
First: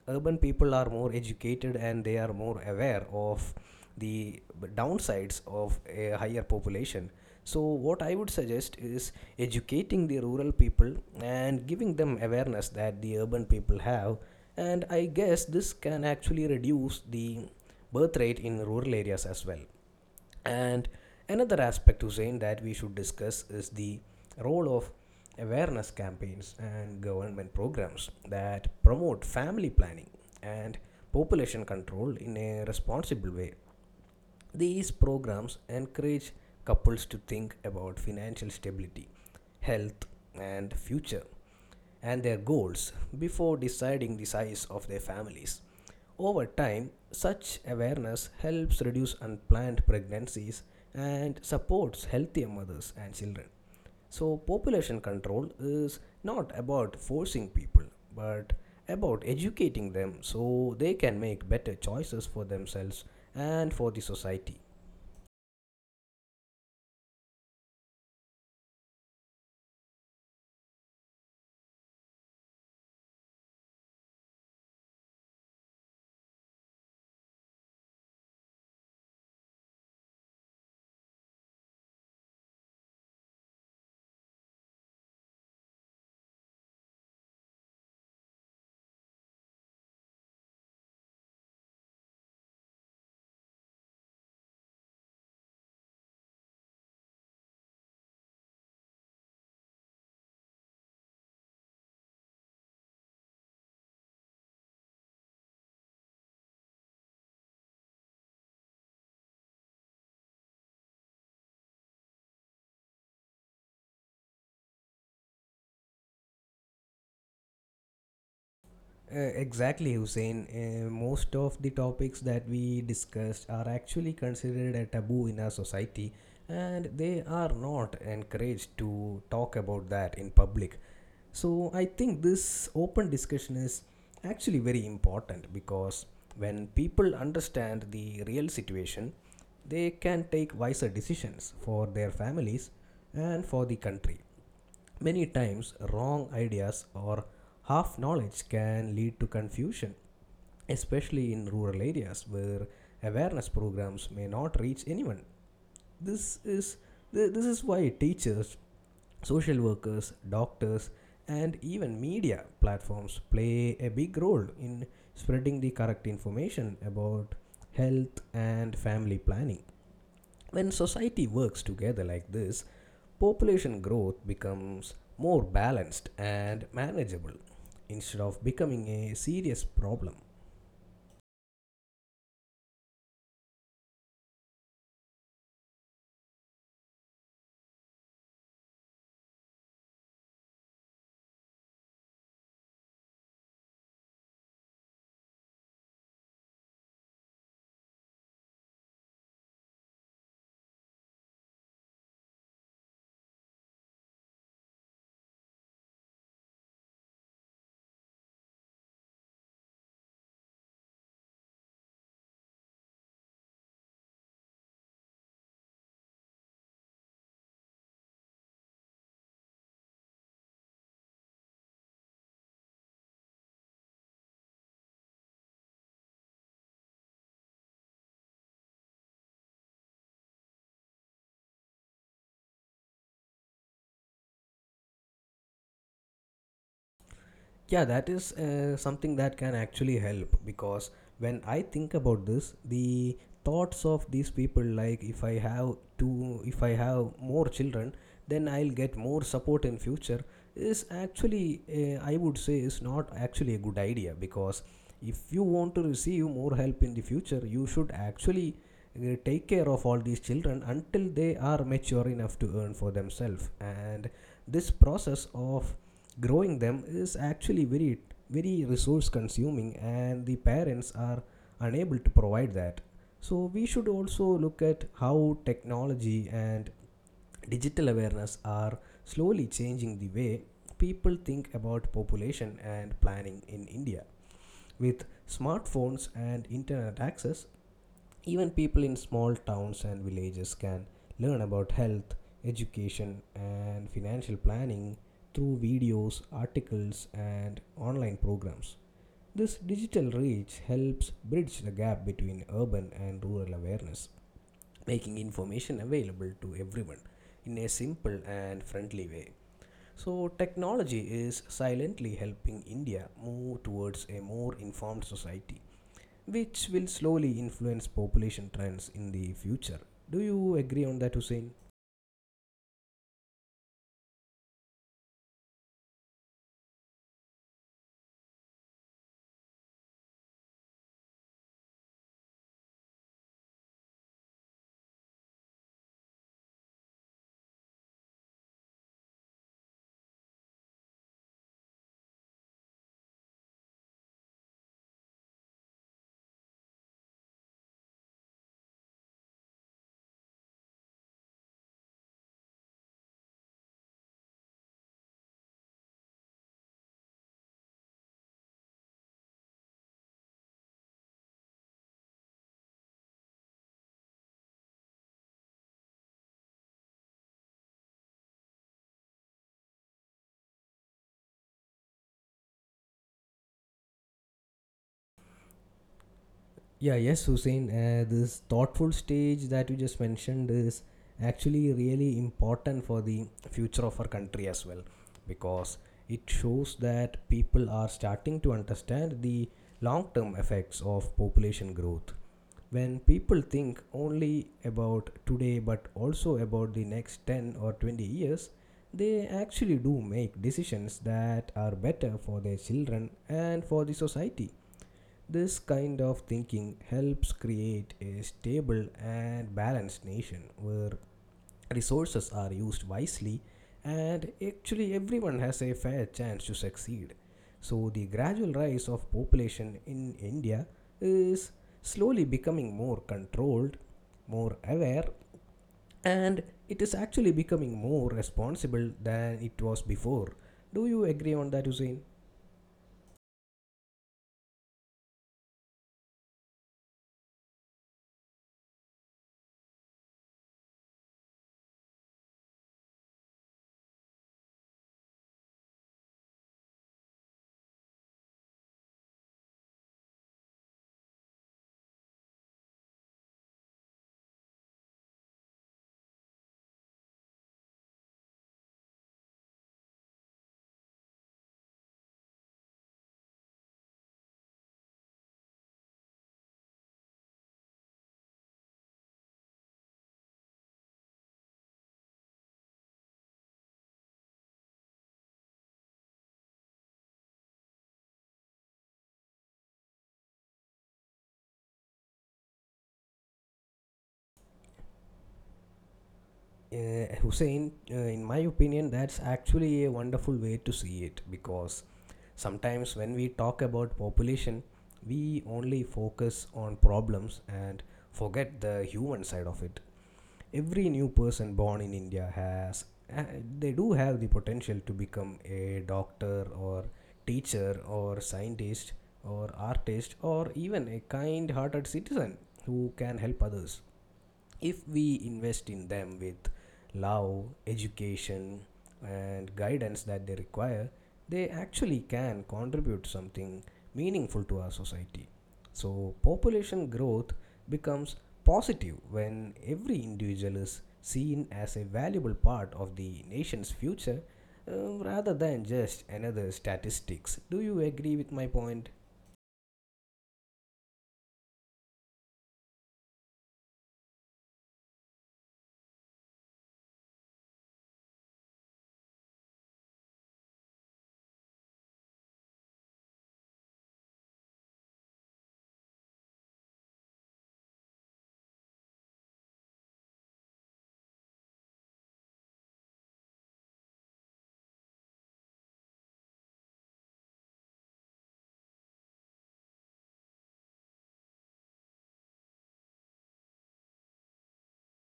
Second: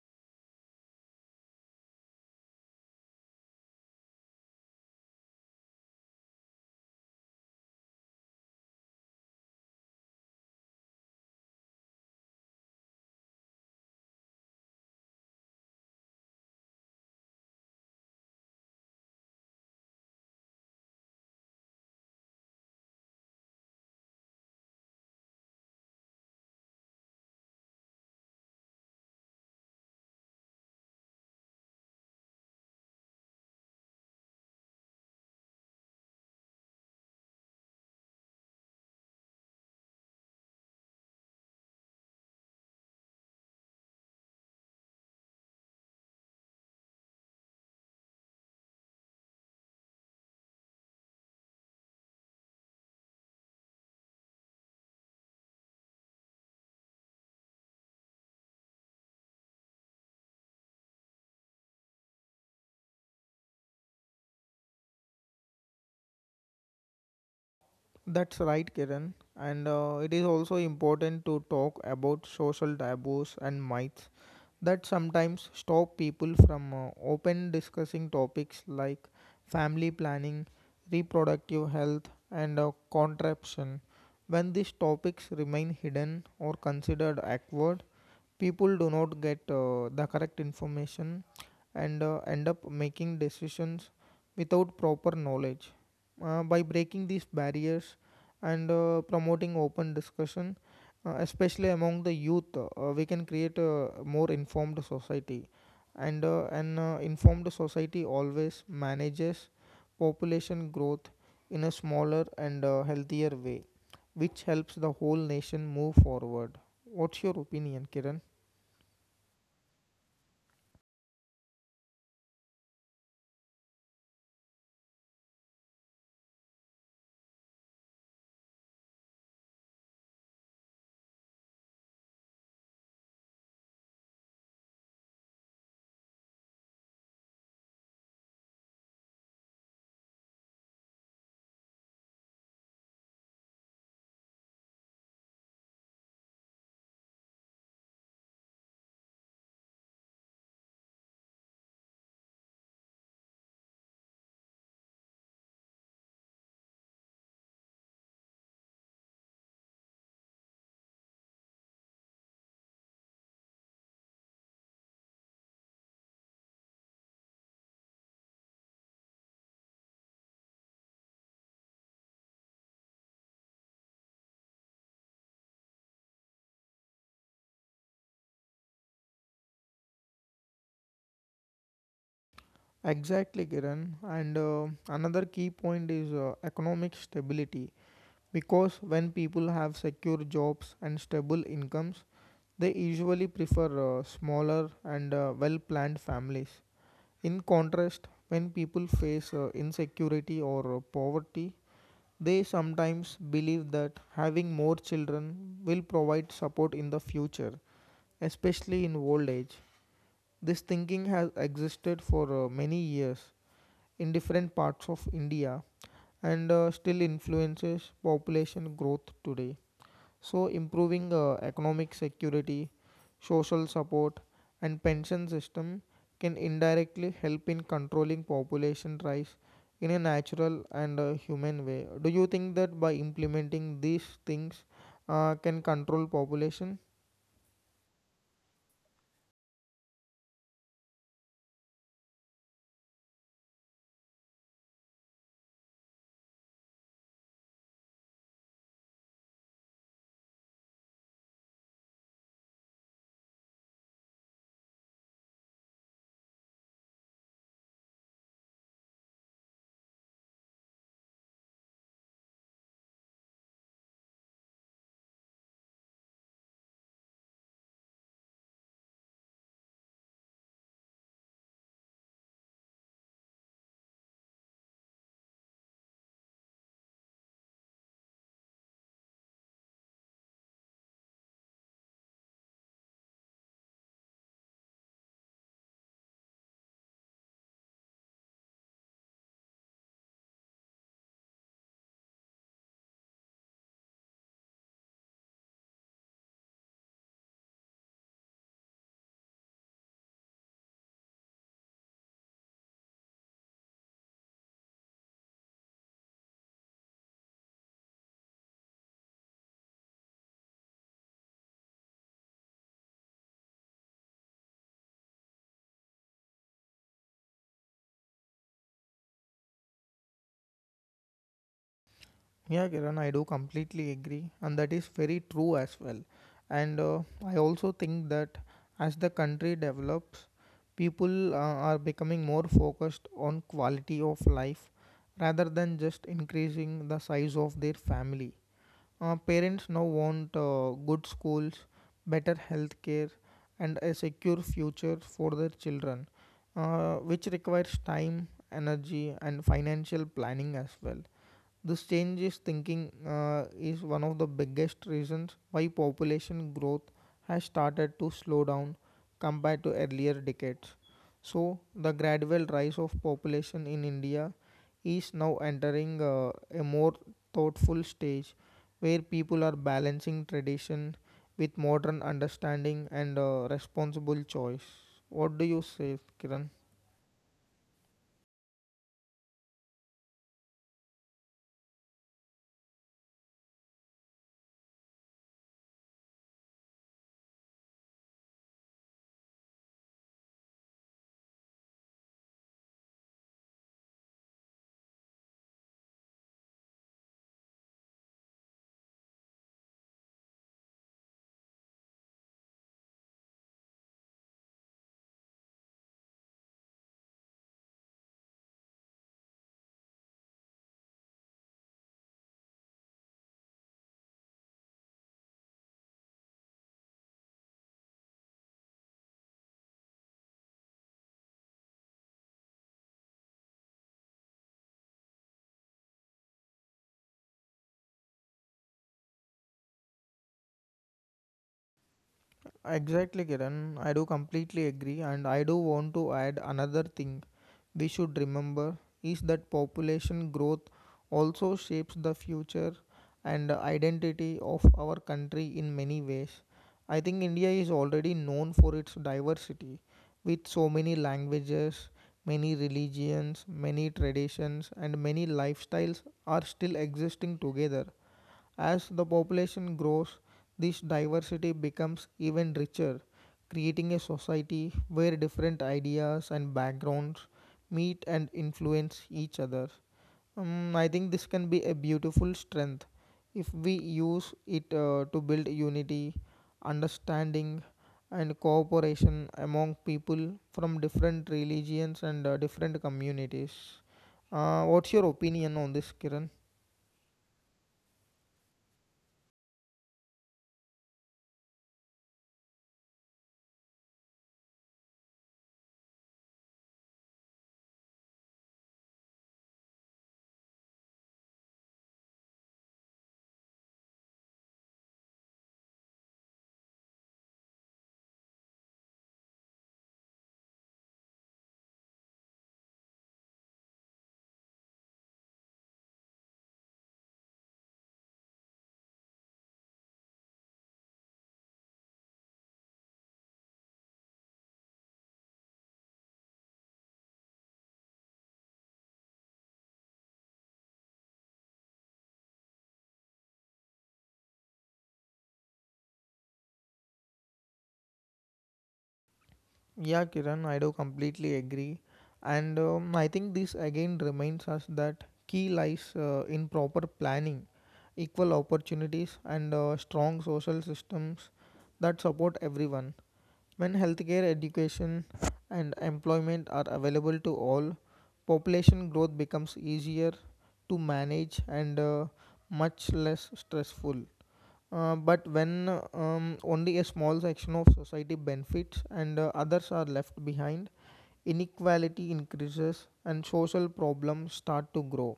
urban people are more educated and they are more aware of the downsides of a higher population. So, what I would suggest is educating the rural people and giving them awareness that the urban people have, and I guess this can actually reduce the birth rate in rural areas as well. And another aspect, Hussein, that we should discuss is the role of awareness campaigns and government programs that promote family planning and population control in a responsible way. These programs encourage couples to think about financial stability, health, and future, and their goals before deciding the size of their families. Over time, such awareness helps reduce unplanned pregnancies and supports healthier mothers and children. So, population control is not about forcing people, but about educating them so they can make better choices for themselves and for the society.
That's right, Kiran. And it is also important to talk about social taboos and myths that sometimes stop people from open discussing topics like family planning, reproductive health, and contraception. When these topics remain hidden or considered awkward, people do not get the correct information and end up making decisions without proper knowledge. By breaking these barriers and promoting open discussion, especially among the youth, we can create a more informed society. And an informed society always manages population growth in a smaller and healthier way, which helps the whole nation move forward. What's your opinion, Kiran?
Exactly, Hussein. Most of the topics that we discussed are actually considered a taboo in our society, and they are not encouraged to talk about that in public. So, I think this open discussion is actually very important because when people understand the real situation, they can take wiser decisions for their families and for the country. Many times, wrong ideas or half knowledge can lead to confusion, especially in rural areas where awareness programs may not reach anyone. This is this is why teachers, social workers, doctors, and even media platforms play a big role in spreading the correct information about health and family planning. When society works together like this, population growth becomes more balanced and manageable instead of becoming a serious problem.
Exactly, Kiran. And another key point is economic stability. Because when people have secure jobs and stable incomes, they usually prefer smaller and well planned families. In contrast, when people face insecurity or poverty, they sometimes believe that having more children will provide support in the future, especially in old age. This thinking has existed for many years in different parts of India and still influences population growth today. So, improving economic security, social support, and pension system can indirectly help in controlling population rise in a natural and human way. Do you think that by implementing these things can control population?
Yeah, that is something that can actually help, because when I think about this, the thoughts of these people, like if I have two, if I have more children, then I'll get more support in future, is actually I would say is not actually a good idea, because if you want to receive more help in the future, you should actually take care of all these children until they are mature enough to earn for themselves. And this process of growing them is actually very, very resource consuming and the parents are unable to provide that. So we should also look at how technology and digital awareness are slowly changing the way people think about population and planning in India. With smartphones and internet access, even people in small towns and villages can learn about health, education, and financial planning through videos, articles, and online programs. This digital reach helps bridge the gap between urban and rural awareness, making information available to everyone in a simple and friendly way. So, technology is silently helping India move towards a more informed society, which will slowly influence population trends in the future. Do you agree on that, Hussein?
Yeah, Kiran, I do completely agree, and that is very true as well. And I also think that as the country develops, people are becoming more focused on quality of life rather than just increasing the size of their family. Parents now want good schools, better health care, and a secure future for their children, which requires time, energy, and financial planning as well. This change is thinking is one of the biggest reasons why population growth has started to slow down compared to earlier decades. So the gradual rise of population in India is now entering a more thoughtful stage where people are balancing tradition with modern understanding and responsible choice. What do you say, Kiran?
Yeah, yes, Hussein. This thoughtful stage that you just mentioned is actually really important for the future of our country as well, because it shows that people are starting to understand the long term effects of population growth. When people think only about today but also about the next 10 or 20 years, they actually do make decisions that are better for their children and for the society. This kind of thinking helps create a stable and balanced nation where resources are used wisely and actually everyone has a fair chance to succeed. So, the gradual rise of population in India is slowly becoming more controlled, more aware, and it is actually becoming more responsible than it was before. Do you agree on that, Hussein?
Exactly, Kiran. I do completely agree, and I do want to add another thing we should remember is that population growth also shapes the future and identity of our country in many ways. I think India is already known for its diversity with so many languages, many religions, many traditions, and many lifestyles are still existing together. As the population grows, this diversity becomes even richer, creating a society where different ideas and backgrounds meet and influence each other. I think this can be a beautiful strength if we use it to build unity, understanding, and cooperation among people from different religions and different communities. What's your opinion on this, Kiran?
Hussein, in my opinion, that's actually a wonderful way to see it, because sometimes when we talk about population, we only focus on problems and forget the human side of it. Every new person born in India has uh, they do have the potential to become a doctor or teacher or scientist or artist or even a kind-hearted citizen who can help others. If we invest in them with love, education, and guidance that they require, they actually can contribute something meaningful to our society. So, population growth becomes positive when every individual is seen as a valuable part of the nation's future, rather than just another statistics. Do you agree with my point?
Yeah, Kiran, I do completely agree. And I think this again reminds us that key lies in proper planning, equal opportunities, and strong social systems that support everyone. When healthcare, education, and employment are available to all, population growth becomes easier to manage and much less stressful. But when only a small section of society benefits and others are left behind, inequality increases and social problems start to grow.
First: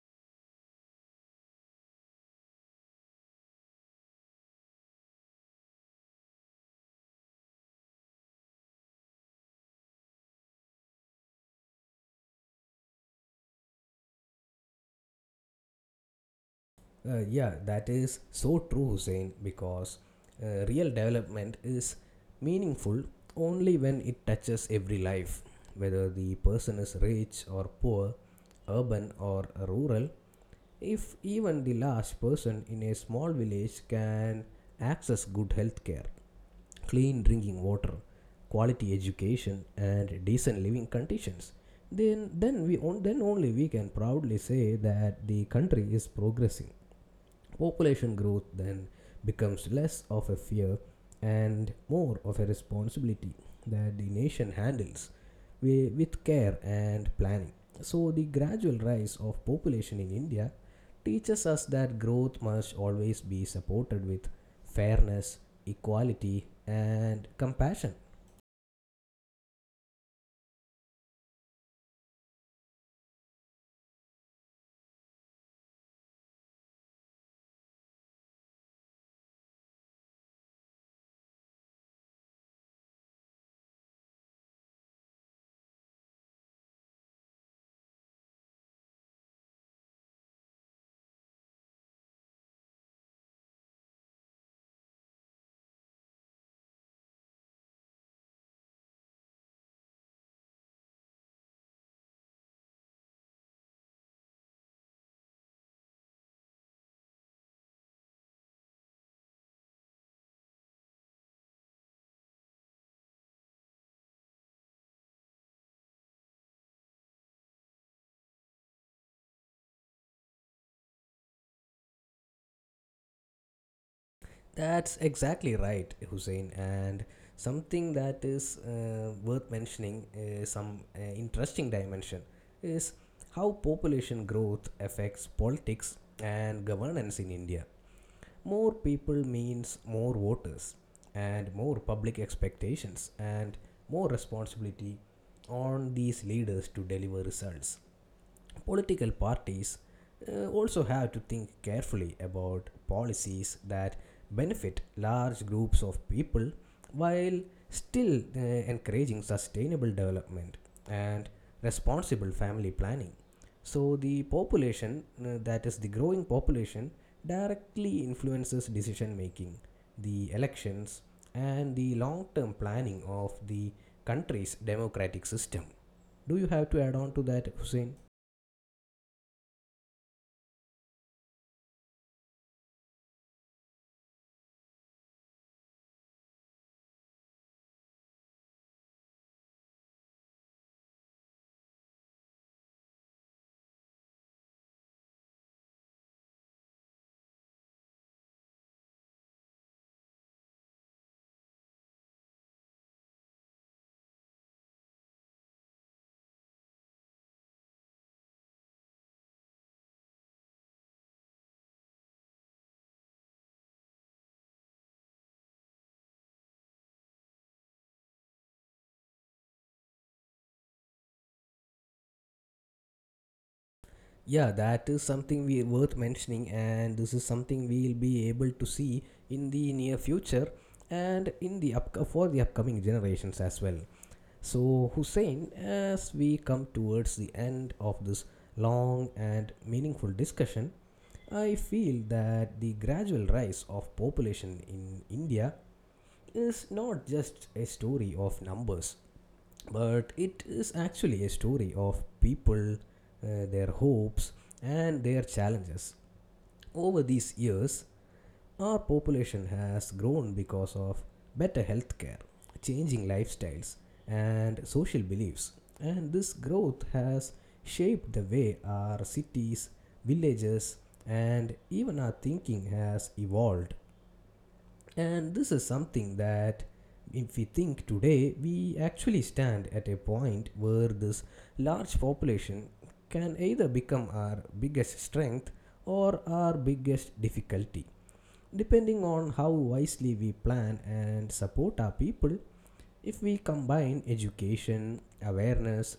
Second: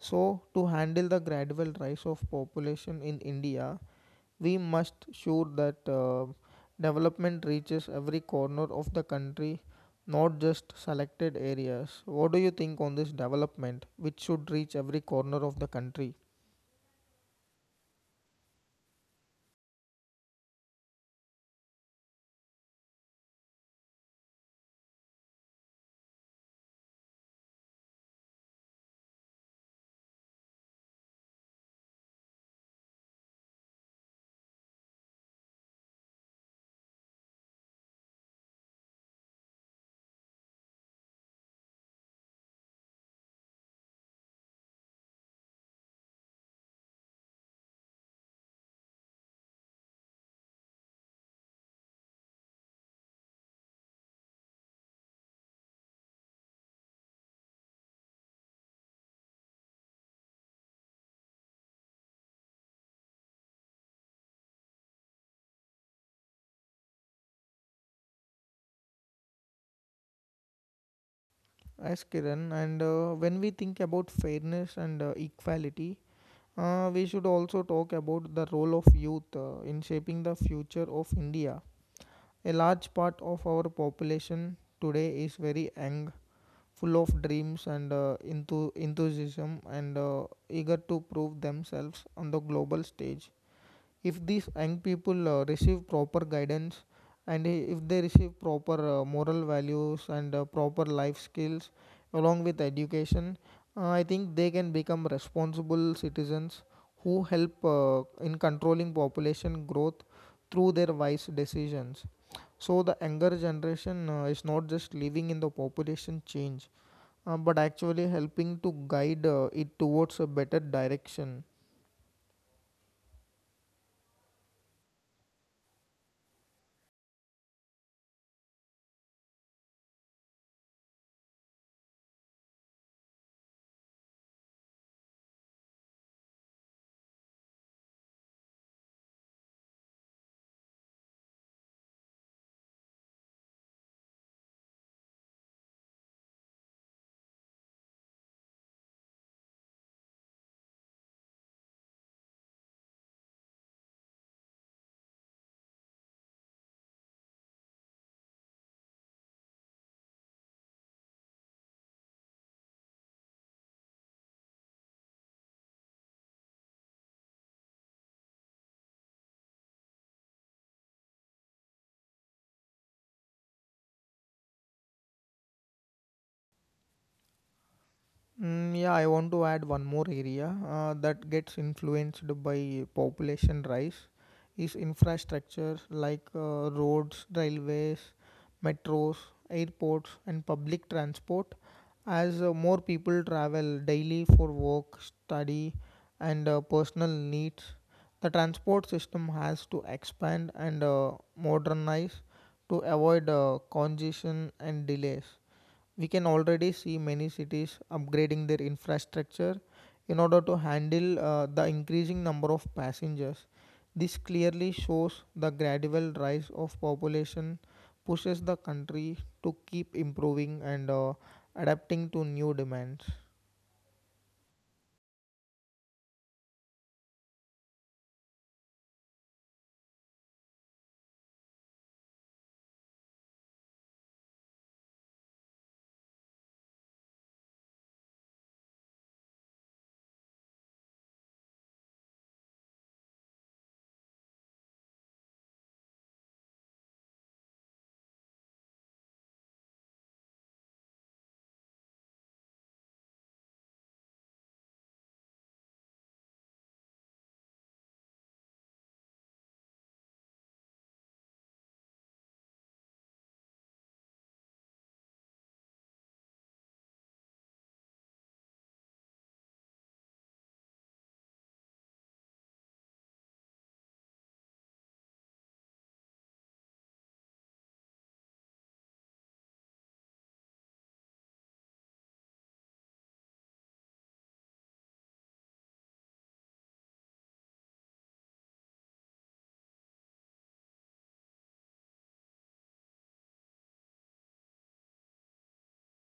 So, to handle the gradual rise of population in India, we must ensure that development reaches every corner of the country, not just selected areas. What do you think on this development, which should reach every corner of the country?
Yeah, that is so true, Hussein, because real development is meaningful only when it touches every life, whether the person is rich or poor, urban or rural. If even the last person in a small village can access good health care, clean drinking water, quality education, and decent living conditions, then only we can proudly say that the country is progressing. Population growth then becomes less of a fear and more of a responsibility that the nation handles with care and planning. So, the gradual rise of population in India teaches us that growth must always be supported with fairness, equality, and compassion.
Yes, Kiran. And when we think about fairness and equality, we should also talk about the role of youth in shaping the future of India. A large part of our population today is very young, full of dreams and enthusiasm, and eager to prove themselves on the global stage if these young people receive proper guidance and if they receive proper moral values and proper life skills along with education, I think they can become responsible citizens who help in controlling population growth through their wise decisions. So the younger generation is not just living in the population change, but actually helping to guide it towards a better direction.
That's exactly right, Hussein. And something that is worth mentioning is some interesting dimension is how population growth affects politics and governance in India. More people means more voters and more public expectations and more responsibility on these leaders to deliver results. Political parties also have to think carefully about policies that benefit large groups of people while still encouraging sustainable development and responsible family planning. So, the population, that is, the growing population, directly influences decision making, the elections, and the long term planning of the country's democratic system. Do you have to add on to that, Hussein?
Mm, yeah, I want to add one more area that gets influenced by population rise is infrastructure like roads, railways, metros, airports, and public transport. As more people travel daily for work, study, and personal needs, the transport system has to expand and modernize to avoid congestion and delays. We can already see many cities upgrading their infrastructure in order to handle the increasing number of passengers. This clearly shows the gradual rise of population pushes the country to keep improving and adapting to new demands.
Yeah, that is something we worth mentioning, and this is something we'll be able to see in the near future and in the up for the upcoming generations as well. So, Hussein, as we come towards the end of this long and meaningful discussion, I feel that the gradual rise of population in India is not just a story of numbers, but it is actually a story of people, their hopes, and their challenges. Over these years, our population has grown because of better healthcare, changing lifestyles, and social beliefs. And this growth has shaped the way our cities, villages, and even our thinking has evolved. And this is something that, if we think today, we actually stand at a point where this large population can either become our biggest strength or our biggest difficulty, depending on how wisely we plan and support our people. If we combine education, awareness,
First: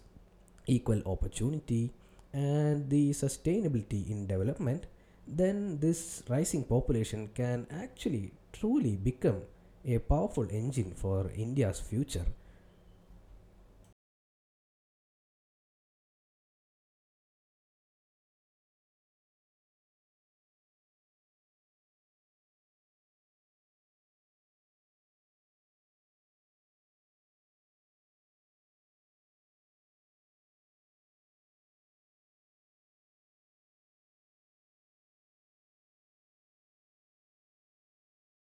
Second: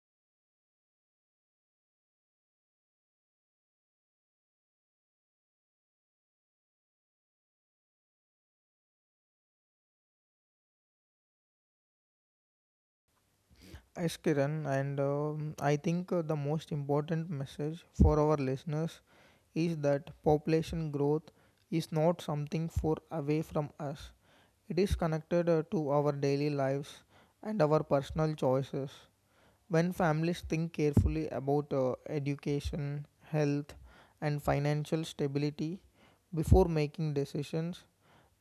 equal opportunity, and the sustainability in development, then this rising population can actually truly become a powerful engine for India's future.
Yes, Kiran, and I think the most important message for our listeners is that population growth is not something for away from us. It is connected to our daily lives and our personal choices. When families think carefully about education, health, and financial stability before making decisions,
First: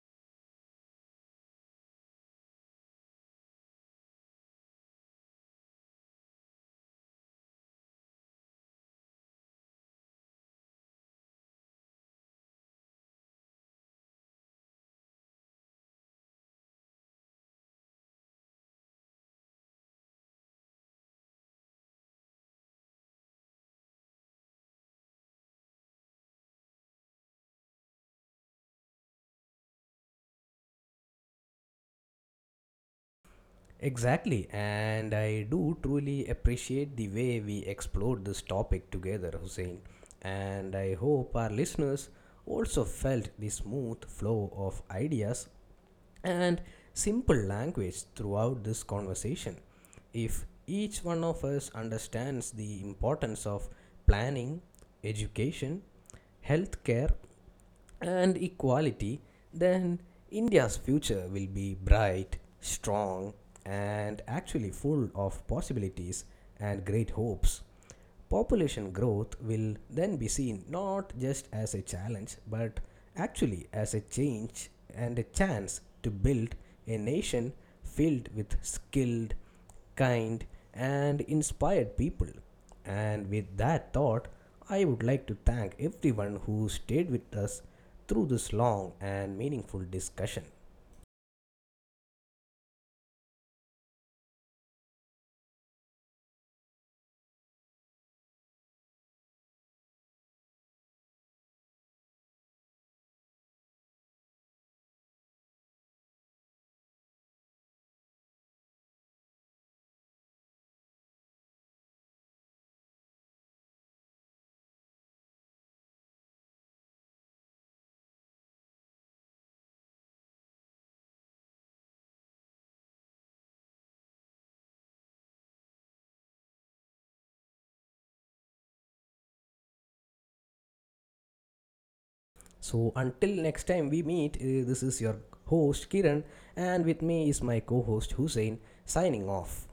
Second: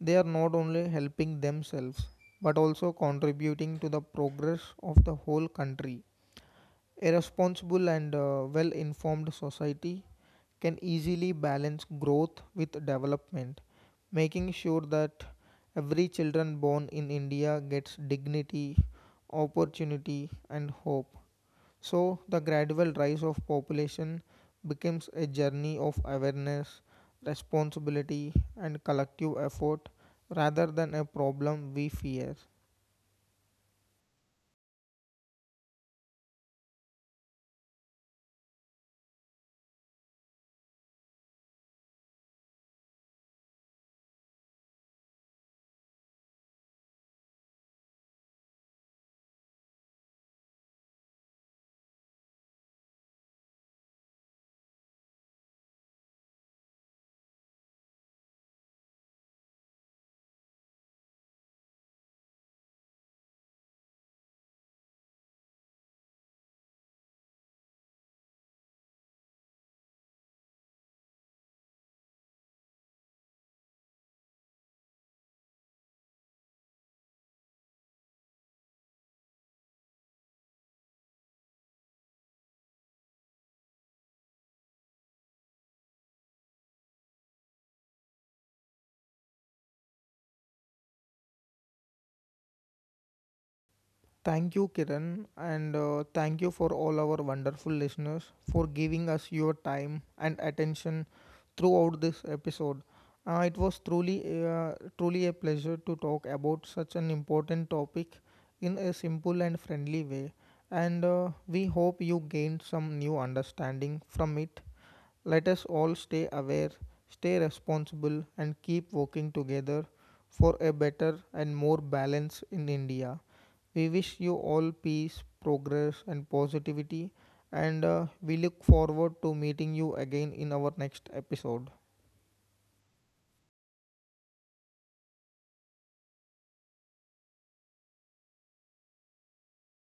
they are not only helping themselves but also contributing to the progress of the whole country. A responsible and well informed society can easily balance growth with development, making sure that every child born in India gets dignity, opportunity, and hope. So, the gradual rise of population becomes a journey of awareness, responsibility, and collective effort rather than a problem we fear.
Exactly, and I do truly appreciate the way we explored this topic together, Hussein. And I hope our listeners also felt the smooth flow of ideas and simple language throughout this conversation. If each one of us understands the importance of planning, education, healthcare, and equality, then India's future will be bright, strong, and actually full of possibilities and great hopes. Population growth will then be seen not just as a challenge but actually as a change and a chance to build a nation filled with skilled, kind, and inspired people. And with that thought, I would like to thank everyone who stayed with us through this long and meaningful discussion.
Thank you, Kiran, and thank you for all our wonderful listeners for giving us your time and attention throughout this episode. It was truly a pleasure to talk about such an important topic in a simple and friendly way, and we hope you gained some new understanding from it. Let us all stay aware, stay responsible, and keep working together for a better and more balance in India. We wish you all peace, progress, and positivity, and we look forward to meeting you again in our next episode.
So until next time we meet, this is your host Kiran, and with me is my co host Hussein, signing off.